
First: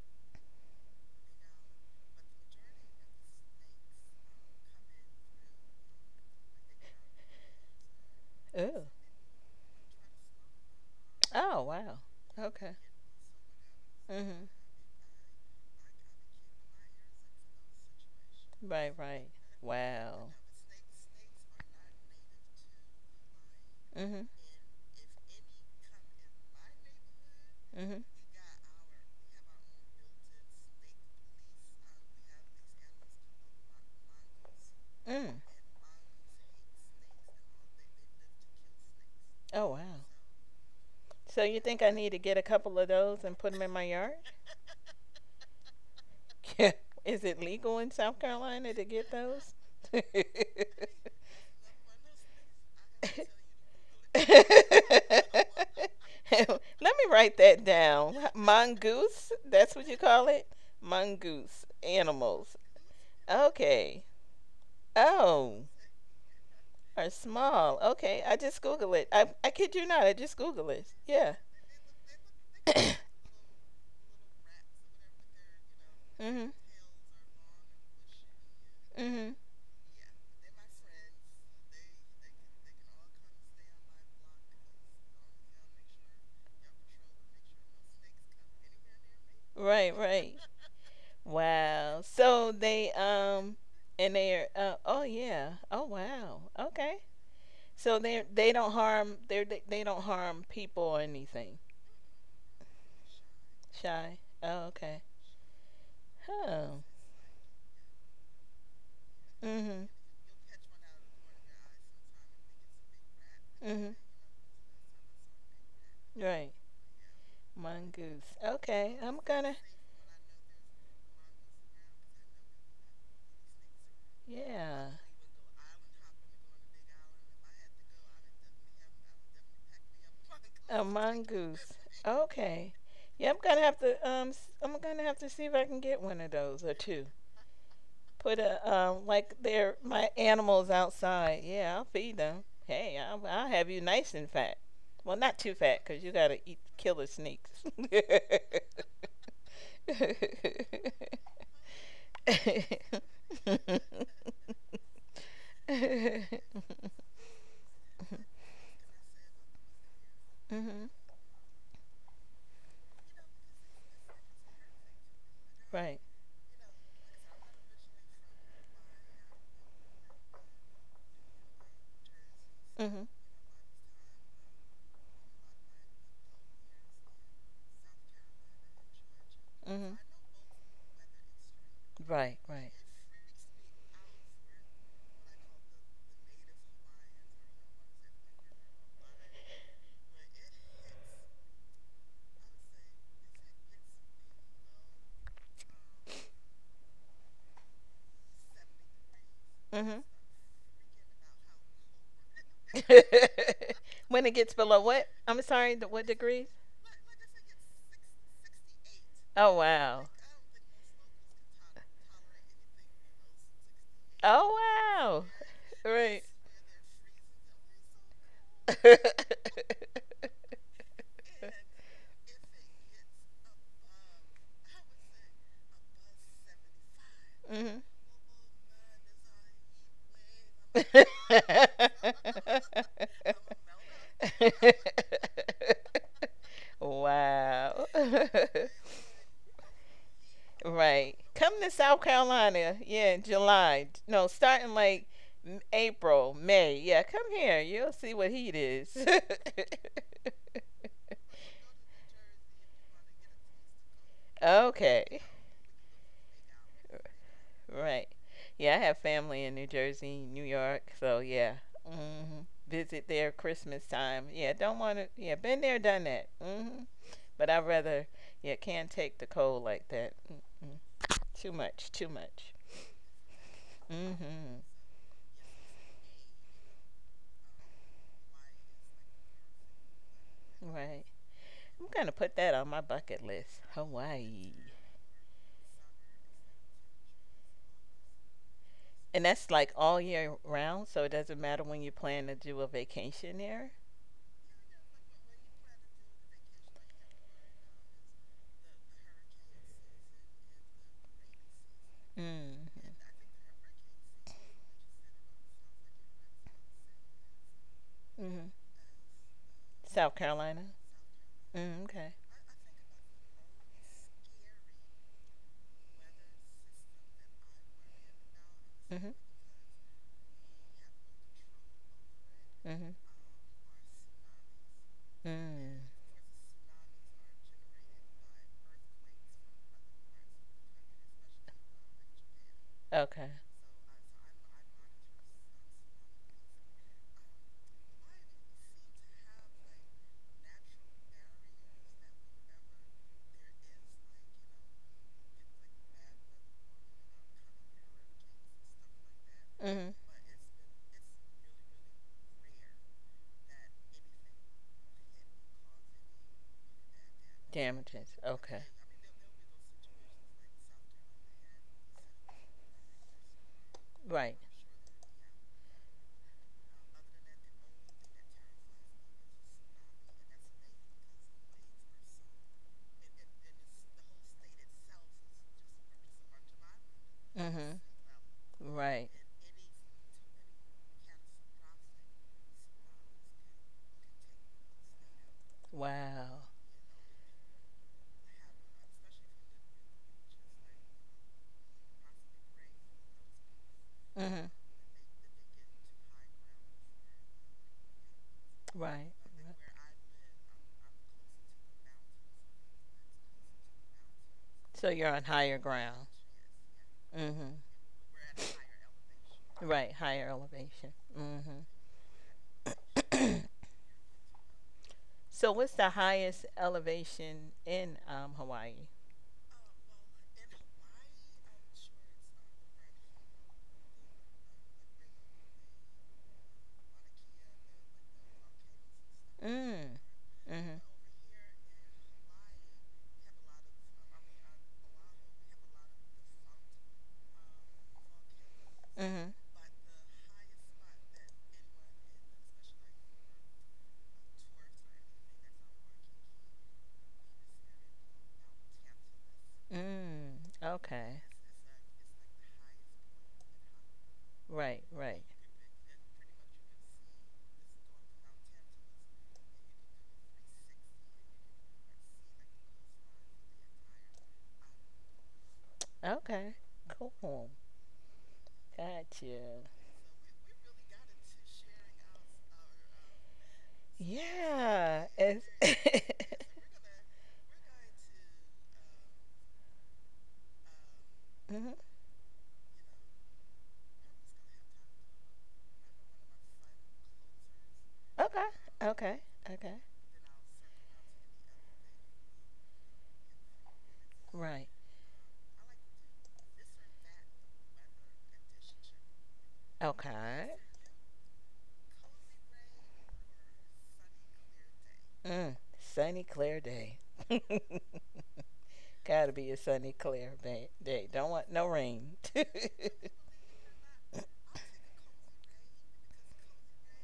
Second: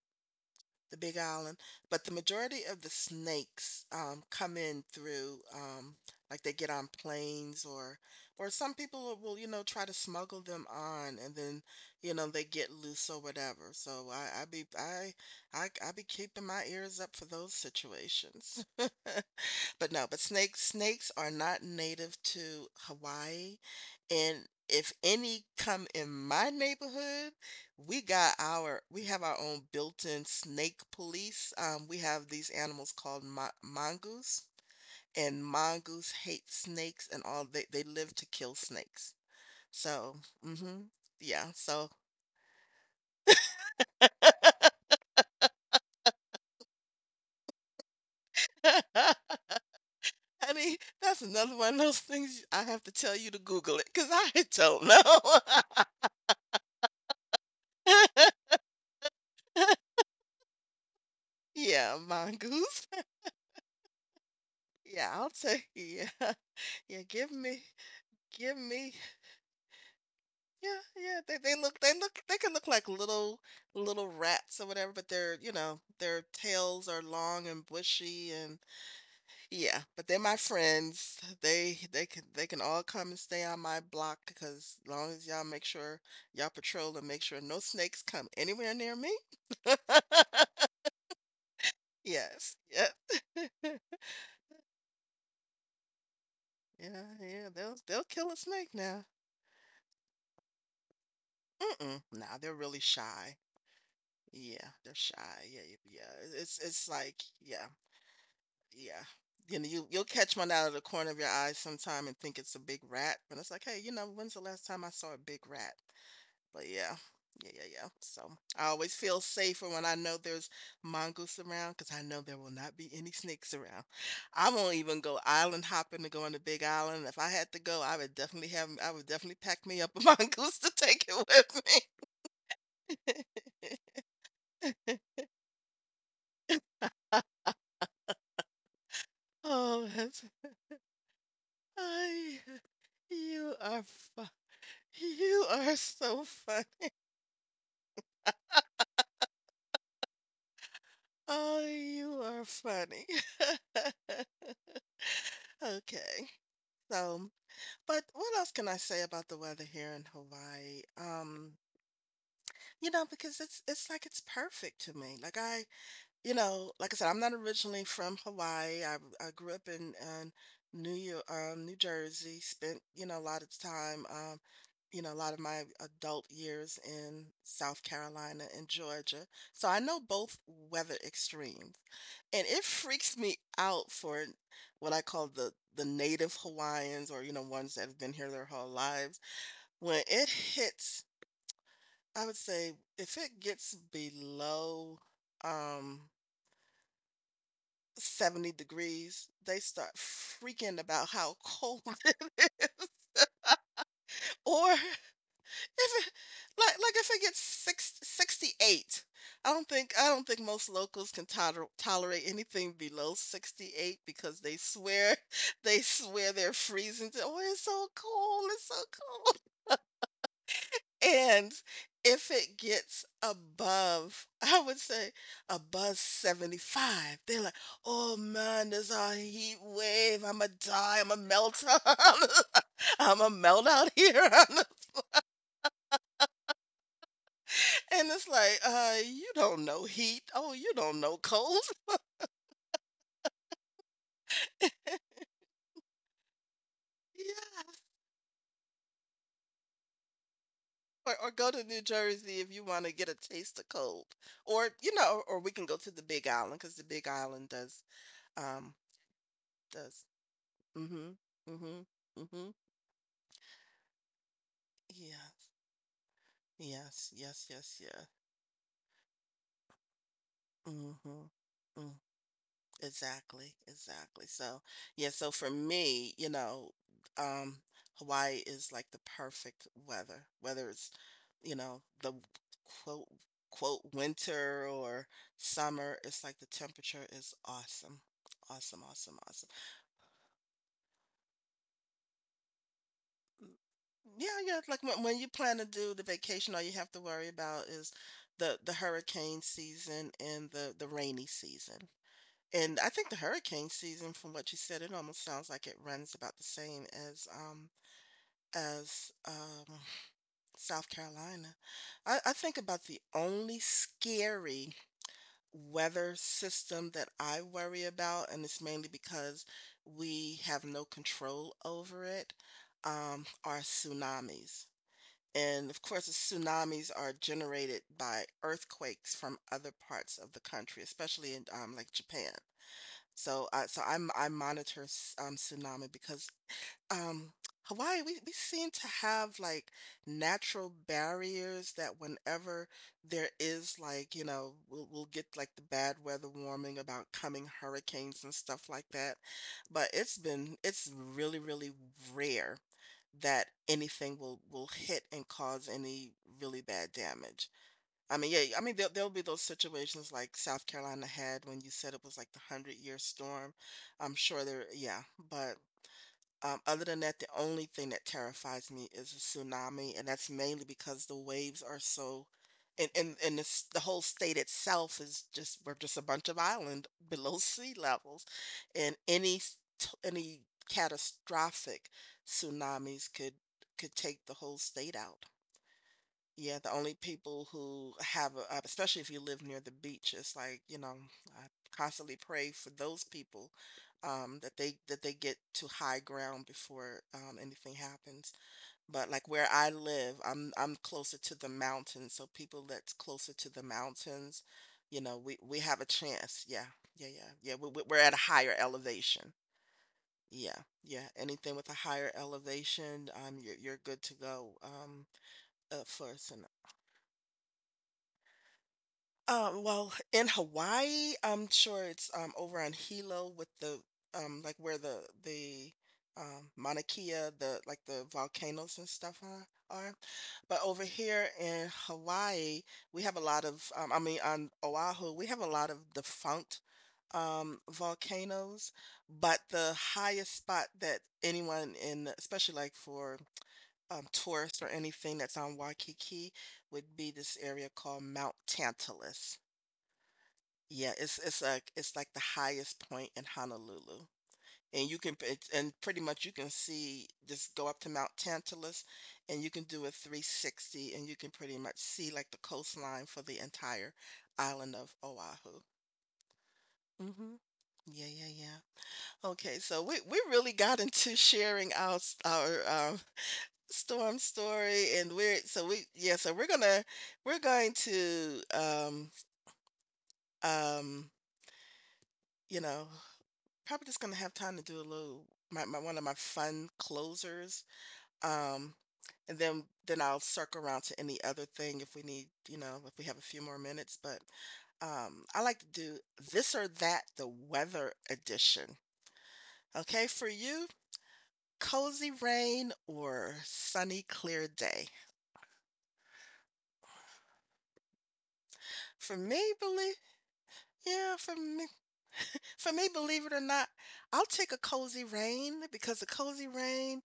S1: the Big Island, but the majority of the snakes come in through like they get on planes or some
S2: Ooh.
S1: people will, you know, try to smuggle them on, and then
S2: Oh wow.
S1: you know they get
S2: Okay.
S1: loose or whatever. So
S2: Mhm.
S1: I be keeping my ears up for those situations.
S2: Right. Right.
S1: But no, but
S2: Wow.
S1: snakes are not native to Hawaii.
S2: Mhm.
S1: And if any come in my neighborhood,
S2: Mhm.
S1: we have our own built-in snake police. We have these animals called mongoose,
S2: Mm.
S1: and mongoose hate snakes, and all they live to kill snakes.
S2: Oh wow.
S1: So, hmm
S2: So
S1: yeah,
S2: you think
S1: so
S2: I need to get a couple of those and put them in my yard? Yeah. Is it legal in South Carolina to get
S1: I
S2: those? Let
S1: mean, that's another one of those things I have to tell you to Google it, because I don't know.
S2: me write that down. Mongoose, that's what you call it? Mongoose
S1: Yeah,
S2: animals.
S1: mongoose.
S2: Okay.
S1: Yeah, I'll
S2: Oh,
S1: take. Yeah, yeah.
S2: are
S1: Give me,
S2: small. Okay, I
S1: give
S2: just
S1: me.
S2: Google it. I kid you not, I just
S1: Yeah,
S2: Google it.
S1: yeah. They
S2: Yeah.
S1: they look they look they can look like little rats or whatever, but they're, you know, their
S2: Mhm.
S1: tails are long and bushy, and
S2: Mhm.
S1: yeah. But they're my friends. They can all come and stay on my block, because as long as y'all make sure y'all patrol and make sure no snakes come anywhere near me.
S2: Right, right. Wow. So
S1: Yes. Yep.
S2: they and they are oh yeah. Oh wow. Okay.
S1: Yeah. Yeah. They'll
S2: So
S1: they'll
S2: they
S1: kill a
S2: they
S1: snake
S2: don't
S1: now.
S2: harm, they don't harm people or anything.
S1: Mm-mm. Nah, they're really shy.
S2: Shy. Oh,
S1: Yeah, they're
S2: okay.
S1: shy. Yeah, yeah. It's
S2: Oh.
S1: it's like yeah, yeah. You know,
S2: Mhm.
S1: you'll catch one out of the corner of your eye sometime and think it's a big rat, but it's like, hey, you
S2: Mhm.
S1: know, when's the last time I saw a big rat?
S2: Right.
S1: But yeah, yeah, yeah, yeah. So
S2: Mongoose.
S1: I always
S2: Okay.
S1: feel
S2: I'm gonna.
S1: safer when I know there's mongoose around, 'cause I know there will not be any snakes around. I won't
S2: Yeah.
S1: even go island hopping to go on the Big Island. If I had to go, I would definitely pack me up a mongoose to
S2: A
S1: take
S2: mongoose.
S1: it
S2: Okay.
S1: with me.
S2: Yeah, I'm gonna have to I'm gonna have to see if I can get one of those or two. Put a like they're
S1: Oh,
S2: my
S1: that's
S2: animals outside. Yeah, I'll feed
S1: I.
S2: them. Hey, I'll
S1: You
S2: have you
S1: are
S2: nice
S1: fu-
S2: and fat. Well, not
S1: You
S2: too
S1: are
S2: fat because you
S1: so
S2: gotta eat
S1: funny.
S2: killer snakes.
S1: Oh, you are funny. Okay. So, but what else can I say about the weather here in Hawaii?
S2: Hmm.
S1: You know, because it's like it's perfect to me.
S2: Right.
S1: You know, like I said, I'm not originally from Hawaii. I grew up in New York, New Jersey. Spent, you
S2: Hmm.
S1: know, a lot of time you know, a lot of my adult years in South Carolina and Georgia. So I
S2: Hmm.
S1: know both weather extremes.
S2: Right.
S1: And it
S2: Right.
S1: freaks me out for what I call the native Hawaiians or, you know, ones that have been here their whole lives. When it hits, I would say if it gets below um 70 degrees, they start
S2: Hmm.
S1: freaking about how cold it is.
S2: When it gets
S1: Or
S2: below what? I'm sorry. The, what
S1: if it,
S2: degrees?
S1: like if it gets 68. i
S2: Oh
S1: don't think i
S2: wow.
S1: don't think most locals can tolerate anything below 68, because
S2: Oh
S1: they swear
S2: wow.
S1: they
S2: Right.
S1: swear they're freezing to, oh it's so cold, it's so cold. And if it gets above I would say above 75, they're like,
S2: Hmm.
S1: oh man, there's a heat wave, i'm gonna die i'm gonna melt I'm gonna melt out here.
S2: Wow.
S1: And it's like, you don't know heat. Oh, you don't
S2: Right.
S1: know
S2: Come
S1: cold.
S2: to South Carolina. Yeah, in July. No, starting like April, May. Yeah, come here.
S1: Yeah.
S2: You'll see what heat is.
S1: Or go to New Jersey if you want to get a taste of cold. Or, you
S2: Okay.
S1: know, or we can go to the Big Island, because the Big Island does,
S2: Right.
S1: um,
S2: Yeah, I have family in New
S1: does.
S2: Jersey, New York,
S1: Mm-hmm.
S2: so yeah.
S1: Mm-hmm.
S2: Hmm.
S1: Mm-hmm.
S2: Visit there Christmas time. Yeah, don't want to. Yeah,
S1: Yes.
S2: been there, done that. Hmm.
S1: Yes. Yes.
S2: But I'd
S1: Yes. Yeah.
S2: rather. Yeah, can't take the cold like that. Mm-mm.
S1: Mm-hmm.
S2: Too
S1: Mm-hmm.
S2: much. Too much.
S1: Exactly, exactly.
S2: Hmm.
S1: So, yeah, so for me, you know, um, Hawaii is like the perfect weather, whether it's,
S2: Right.
S1: you know,
S2: I'm
S1: the
S2: gonna put that on my
S1: quote
S2: bucket list.
S1: quote
S2: Hawaii.
S1: winter or summer, it's like the temperature is awesome. Awesome, awesome,
S2: And
S1: awesome.
S2: that's like all year round, so it doesn't matter when you plan to do a vacation there.
S1: Yeah, yeah, like when you plan to do the vacation, all you have to worry about is the hurricane season and the rainy season. And I
S2: Mm-hmm.
S1: think the hurricane season, from what you said, it almost sounds like it runs about the same as
S2: Mm-hmm.
S1: as um
S2: South Carolina.
S1: South Carolina.
S2: Mm, okay.
S1: I think about the only scary weather system that I worry about, and it's mainly
S2: Mm-hmm.
S1: because we have no control over it,
S2: Mm-hmm.
S1: are tsunamis. And of
S2: Mm.
S1: course, the tsunamis are generated by earthquakes from other parts of the country, especially in like Japan.
S2: Okay.
S1: So, I so I'm I monitor s tsunami because, um, Hawaii, we seem to have, like, natural barriers that whenever there is, like, you know, we'll get, like, the bad weather warning about coming hurricanes and stuff like that, but
S2: Mhm.
S1: it's really, really rare that anything will hit and cause any really bad damage.
S2: Damages.
S1: I mean, yeah, I
S2: Okay.
S1: mean, there'll be those situations like South Carolina had when you said it was like the hundred-year storm. I'm
S2: Right.
S1: sure there, yeah. But other than that, the only thing that terrifies me is a tsunami, and that's mainly because the waves are so, and the whole state itself is just we're just a bunch of island below sea
S2: Mhm.
S1: levels, and
S2: Right.
S1: any catastrophic tsunamis could take the whole state out.
S2: Wow.
S1: Yeah, the only people who have a, especially if you live near the beach, it's like, you know, I constantly pray for those people
S2: Mhm.
S1: that they get to high ground before anything happens.
S2: Right.
S1: But like where I live, I'm closer to the mountains, so people that's closer to the mountains,
S2: So
S1: you
S2: you're
S1: know,
S2: on higher
S1: we have a
S2: ground.
S1: chance. Yeah, yeah, yeah, yeah.
S2: Mhm.
S1: We're at a higher elevation.
S2: Right. Higher
S1: Yeah,
S2: elevation.
S1: yeah. Anything
S2: Mhm.
S1: with a higher elevation, you're good to go
S2: So what's the
S1: for us
S2: highest elevation in Hawaii?
S1: Well, in Hawaii, I'm sure it's over on Hilo with the like where the Mauna Kea, the like the volcanoes and stuff are, are.
S2: Mm.
S1: But
S2: Mhm.
S1: over here in Hawaii, we have a lot of I mean on Oahu, we have a lot of defunct volcanoes,
S2: Mhm.
S1: but the highest spot that anyone in especially like for tourists or anything that's on Waikiki would be this area called Mount Tantalus.
S2: Mm.
S1: Yeah,
S2: Okay.
S1: it's like the highest point in Honolulu.
S2: Right.
S1: And you can
S2: Right.
S1: it's- and pretty much you can see, just go up to Mount Tantalus and you can do a 360 and you can pretty much see like the coastline for the entire island of Oahu.
S2: Okay.
S1: hmm
S2: Cool.
S1: Yeah, yeah, yeah. Okay,
S2: Gotcha.
S1: so we really got into sharing our storm story,
S2: Yeah.
S1: and we're
S2: It's
S1: so we yeah, so we're gonna we're going to um
S2: mhm.
S1: you know probably just gonna have time to do a little my, my one of my fun closers.
S2: Okay.
S1: Um,
S2: Okay.
S1: and
S2: Okay.
S1: then I'll circle around to any other thing if we need, you know, if we have a few more minutes. But
S2: Right.
S1: I like to do this or that, the weather edition. Okay, for
S2: Okay.
S1: you, cozy rain or sunny clear day.
S2: Mm. Sunny, clear day.
S1: For
S2: Gotta
S1: me,
S2: be a sunny,
S1: believe
S2: day.
S1: yeah,
S2: Don't
S1: for
S2: want
S1: me,
S2: no rain. Mm.
S1: For me, believe it or not, I'll take a cozy rain because a cozy rain,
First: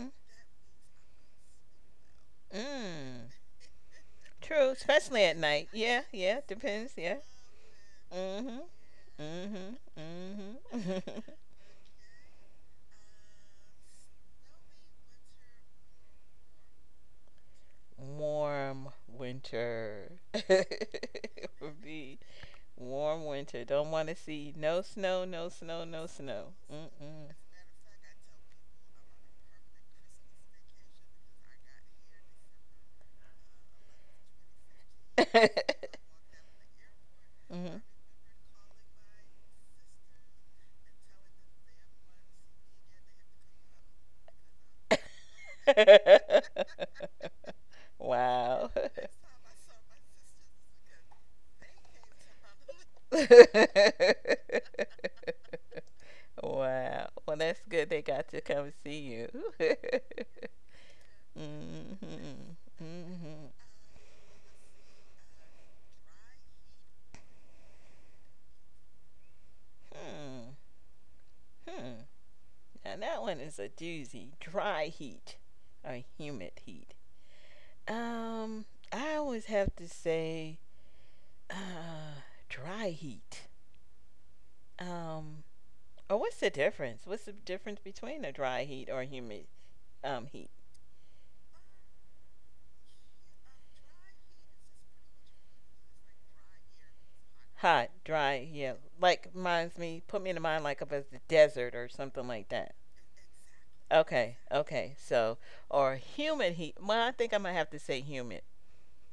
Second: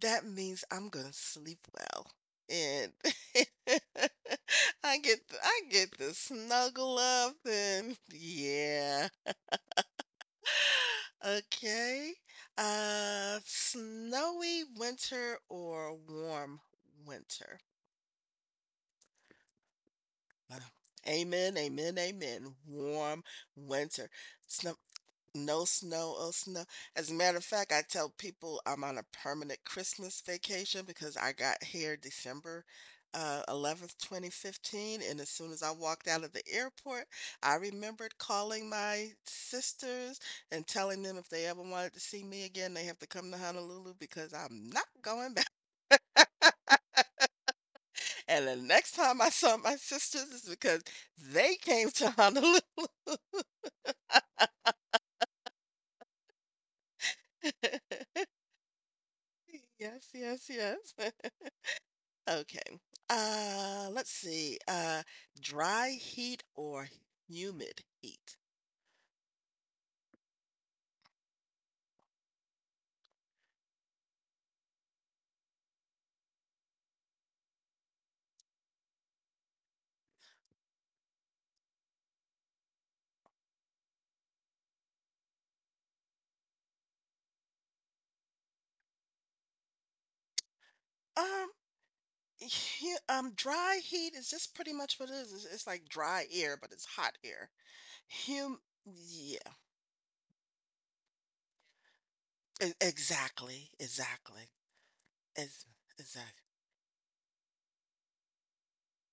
S1: that means I'm gonna sleep well. And
S2: Mm. True, especially at
S1: I
S2: night.
S1: get
S2: Yeah,
S1: the
S2: yeah. Depends.
S1: snuggle
S2: Yeah.
S1: up and
S2: Mm-hmm.
S1: yeah.
S2: Mm-hmm. Mm-hmm.
S1: Okay. Uh, snowy winter or warm winter.
S2: Warm winter.
S1: Uh,
S2: It
S1: Amen,
S2: would
S1: amen,
S2: be
S1: amen. Warm
S2: warm winter. Don't want
S1: winter.
S2: to see
S1: Snow
S2: no snow, no
S1: No
S2: snow, no
S1: snow, oh
S2: snow.
S1: snow. As a
S2: Mm-mm.
S1: matter of fact, I tell people I'm on a permanent Christmas vacation because I got here December 11th, 2015. And as soon as I walked out of the airport, I
S2: Mm-hmm.
S1: remembered calling my sisters and telling them if they ever wanted to see me again, they have to come to Honolulu because I'm not going back. And the
S2: Wow.
S1: next time I saw my sisters is because they came to Honolulu.
S2: Wow. Well, that's good they got to come see you.
S1: Yes, yes, yes.
S2: Mm-hmm.
S1: Okay.
S2: Mm-hmm.
S1: Let's see. Dry heat or humid heat?
S2: Hmm. Hmm. Now, that one is a doozy. Dry heat or humid heat. Um, I always have to say, uh, dry heat. Um, Oh, what's the difference? What's the difference between a dry heat or humid heat?
S1: Um, dry heat is just pretty much what it is. It's like dry air, but it's hot air.
S2: Hot, dry,
S1: Hum,
S2: yeah. Like
S1: yeah.
S2: reminds me, put me in the mind like of a desert or something like that.
S1: Exactly.
S2: Okay,
S1: Exactly.
S2: okay. So,
S1: It's
S2: or
S1: exactly.
S2: humid heat. Well, I think I'm gonna have to say humid.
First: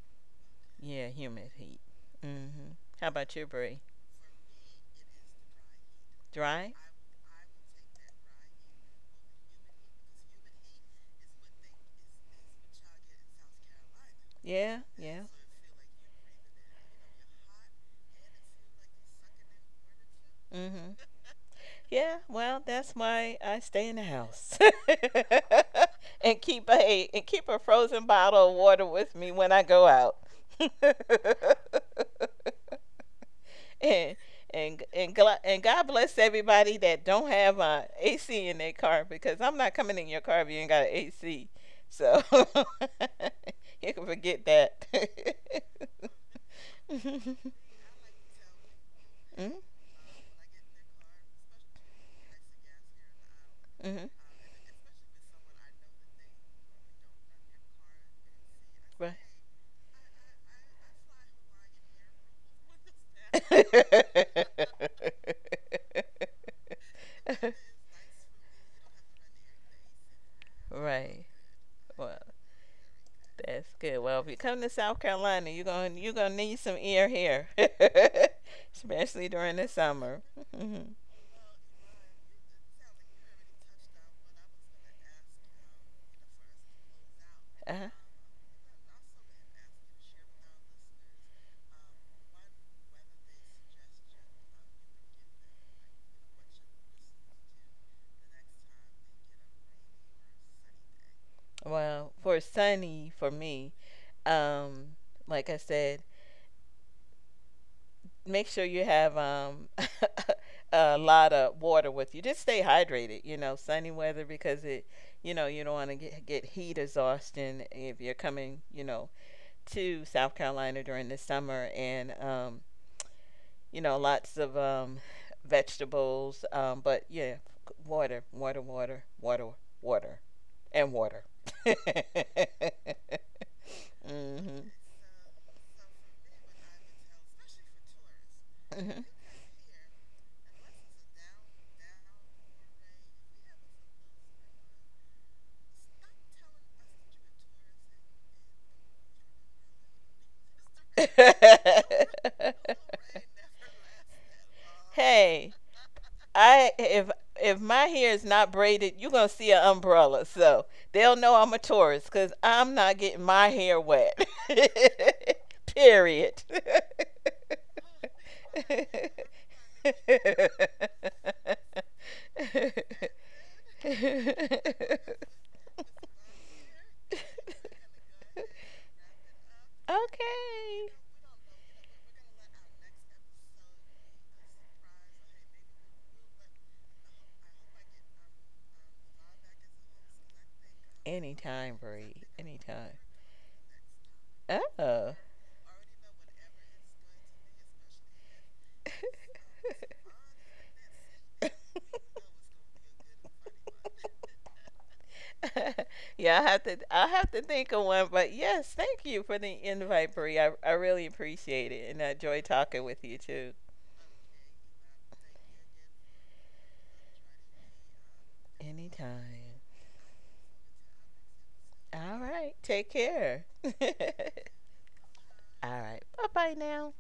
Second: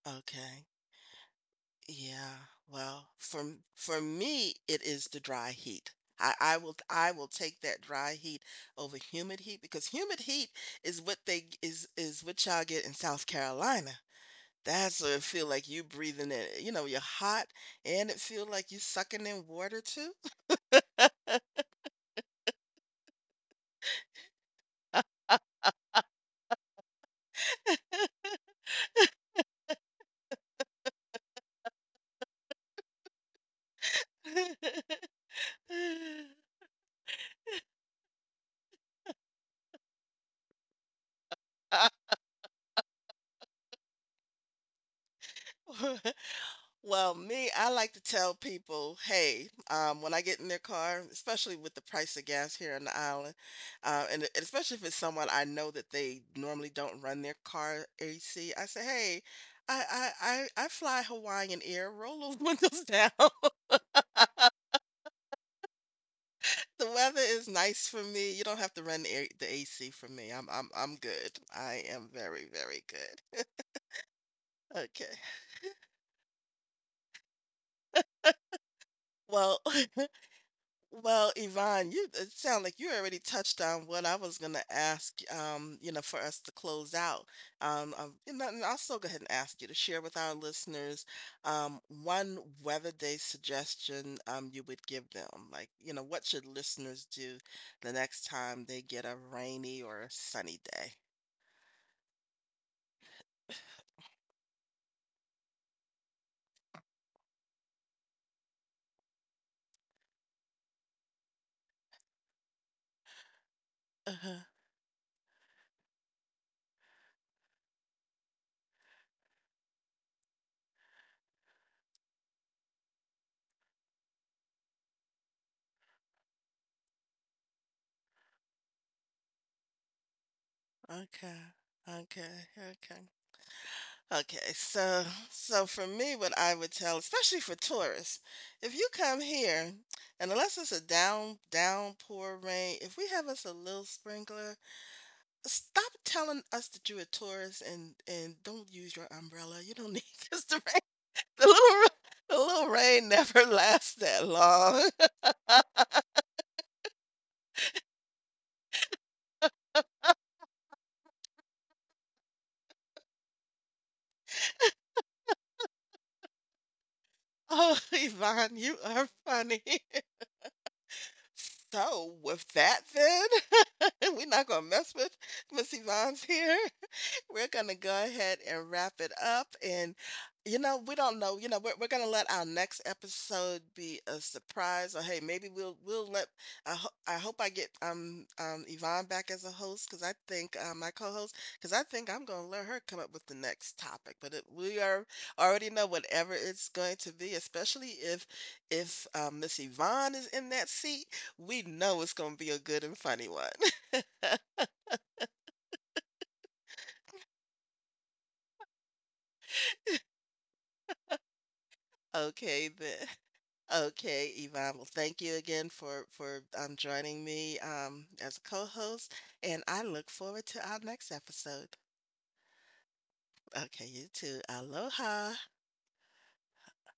S1: Okay.
S2: Yeah, humid heat.
S1: Yeah,
S2: Mhm. How
S1: well,
S2: about you, Bree?
S1: for me, it is the dry heat.
S2: Dry?
S1: I will take that dry heat over humid heat because humid heat is what they is what y'all get in South Carolina.
S2: Yeah,
S1: That's what
S2: yeah.
S1: it feel like you breathing in. You know, you're hot and it feel like you sucking in water too.
S2: Mhm. Yeah, well, that's why I stay in the house and keep a, frozen bottle of water with me when I go out. and and God bless everybody that don't have AC in their car, because I'm not coming in your car if you ain't got an AC. So you can forget that.
S1: Well,
S2: Mm-hmm.
S1: me, I like to tell people, hey, when I get in their car, especially with the price of gas here on the island,
S2: Mm-hmm.
S1: and especially if it's someone I know that they normally don't run their car AC, I say,
S2: Right.
S1: hey, I, I, I fly Hawaiian Air, roll those windows down. The weather is nice for me. You don't have to run the AC for me. I'm
S2: Right.
S1: good. I am
S2: Well,
S1: very, very good.
S2: that's good. Well, if you come to South
S1: Okay.
S2: Carolina, you're going to, you're going to need some ear hair, especially during
S1: Well,
S2: the summer. Mhm.
S1: well, Yvonne, you, it sound like you already touched on what I was gonna ask, you know, for us to close out.
S2: Uh-huh.
S1: Um, and then I'll still go ahead and ask you to share with our listeners, one weather day suggestion, you would give them. Like, you know, what should listeners do the next time they get a rainy or a sunny day?
S2: Well, for sunny for me, um like I said, make sure you have a lot of water with you. Just stay hydrated, you know, sunny weather
S1: Uh-huh.
S2: because it, you know, you don't want to get heat exhaustion if you're coming, you know, to South Carolina during the summer, and you know, lots of vegetables. But yeah, water, water, water, water, water, and water.
S1: Okay. Okay. Okay. Okay,
S2: Mhm.
S1: so so for me, what I would tell, especially for tourists, if you come here, and unless it's a downpour rain, if we have us a little sprinkler, stop telling us that you're a tourist, and don't use your umbrella. You don't need this the rain,
S2: Mhm.
S1: the little ra- the little rain never lasts that long.
S2: Hey, I if my hair is not braided, you're gonna see an umbrella. So they'll know I'm a tourist because I'm not getting my hair wet. Period.
S1: Oh, Yvonne, you are funny. So with that, then we're not gonna
S2: Okay.
S1: mess with Miss Yvonne's here. We're going to go ahead and wrap it up. And, you know, we don't know, you know, we're going to let our next episode be a surprise. Or, hey, maybe we'll let, I hope I get, um, Yvonne back as a host. Cause I think, my co-host, cause
S2: Anytime,
S1: I think
S2: Bree.
S1: I'm going to let her
S2: Anytime.
S1: come up with the next topic, but it, we are
S2: Oh.
S1: already know whatever it's going to be, especially if, Miss Yvonne is in that seat, we know it's going to be a good and funny one.
S2: Yeah, I have to. I have to think of one. But yes, thank you for the invite, Bree. I really appreciate it, and I enjoy
S1: Okay,
S2: talking with
S1: then.
S2: you too.
S1: Okay, Yvonne. Well, thank you again for joining me as a co-host,
S2: Anytime.
S1: and I look forward to our next episode.
S2: All right. Take care. All
S1: Okay, you too. Aloha.
S2: right. Bye bye now.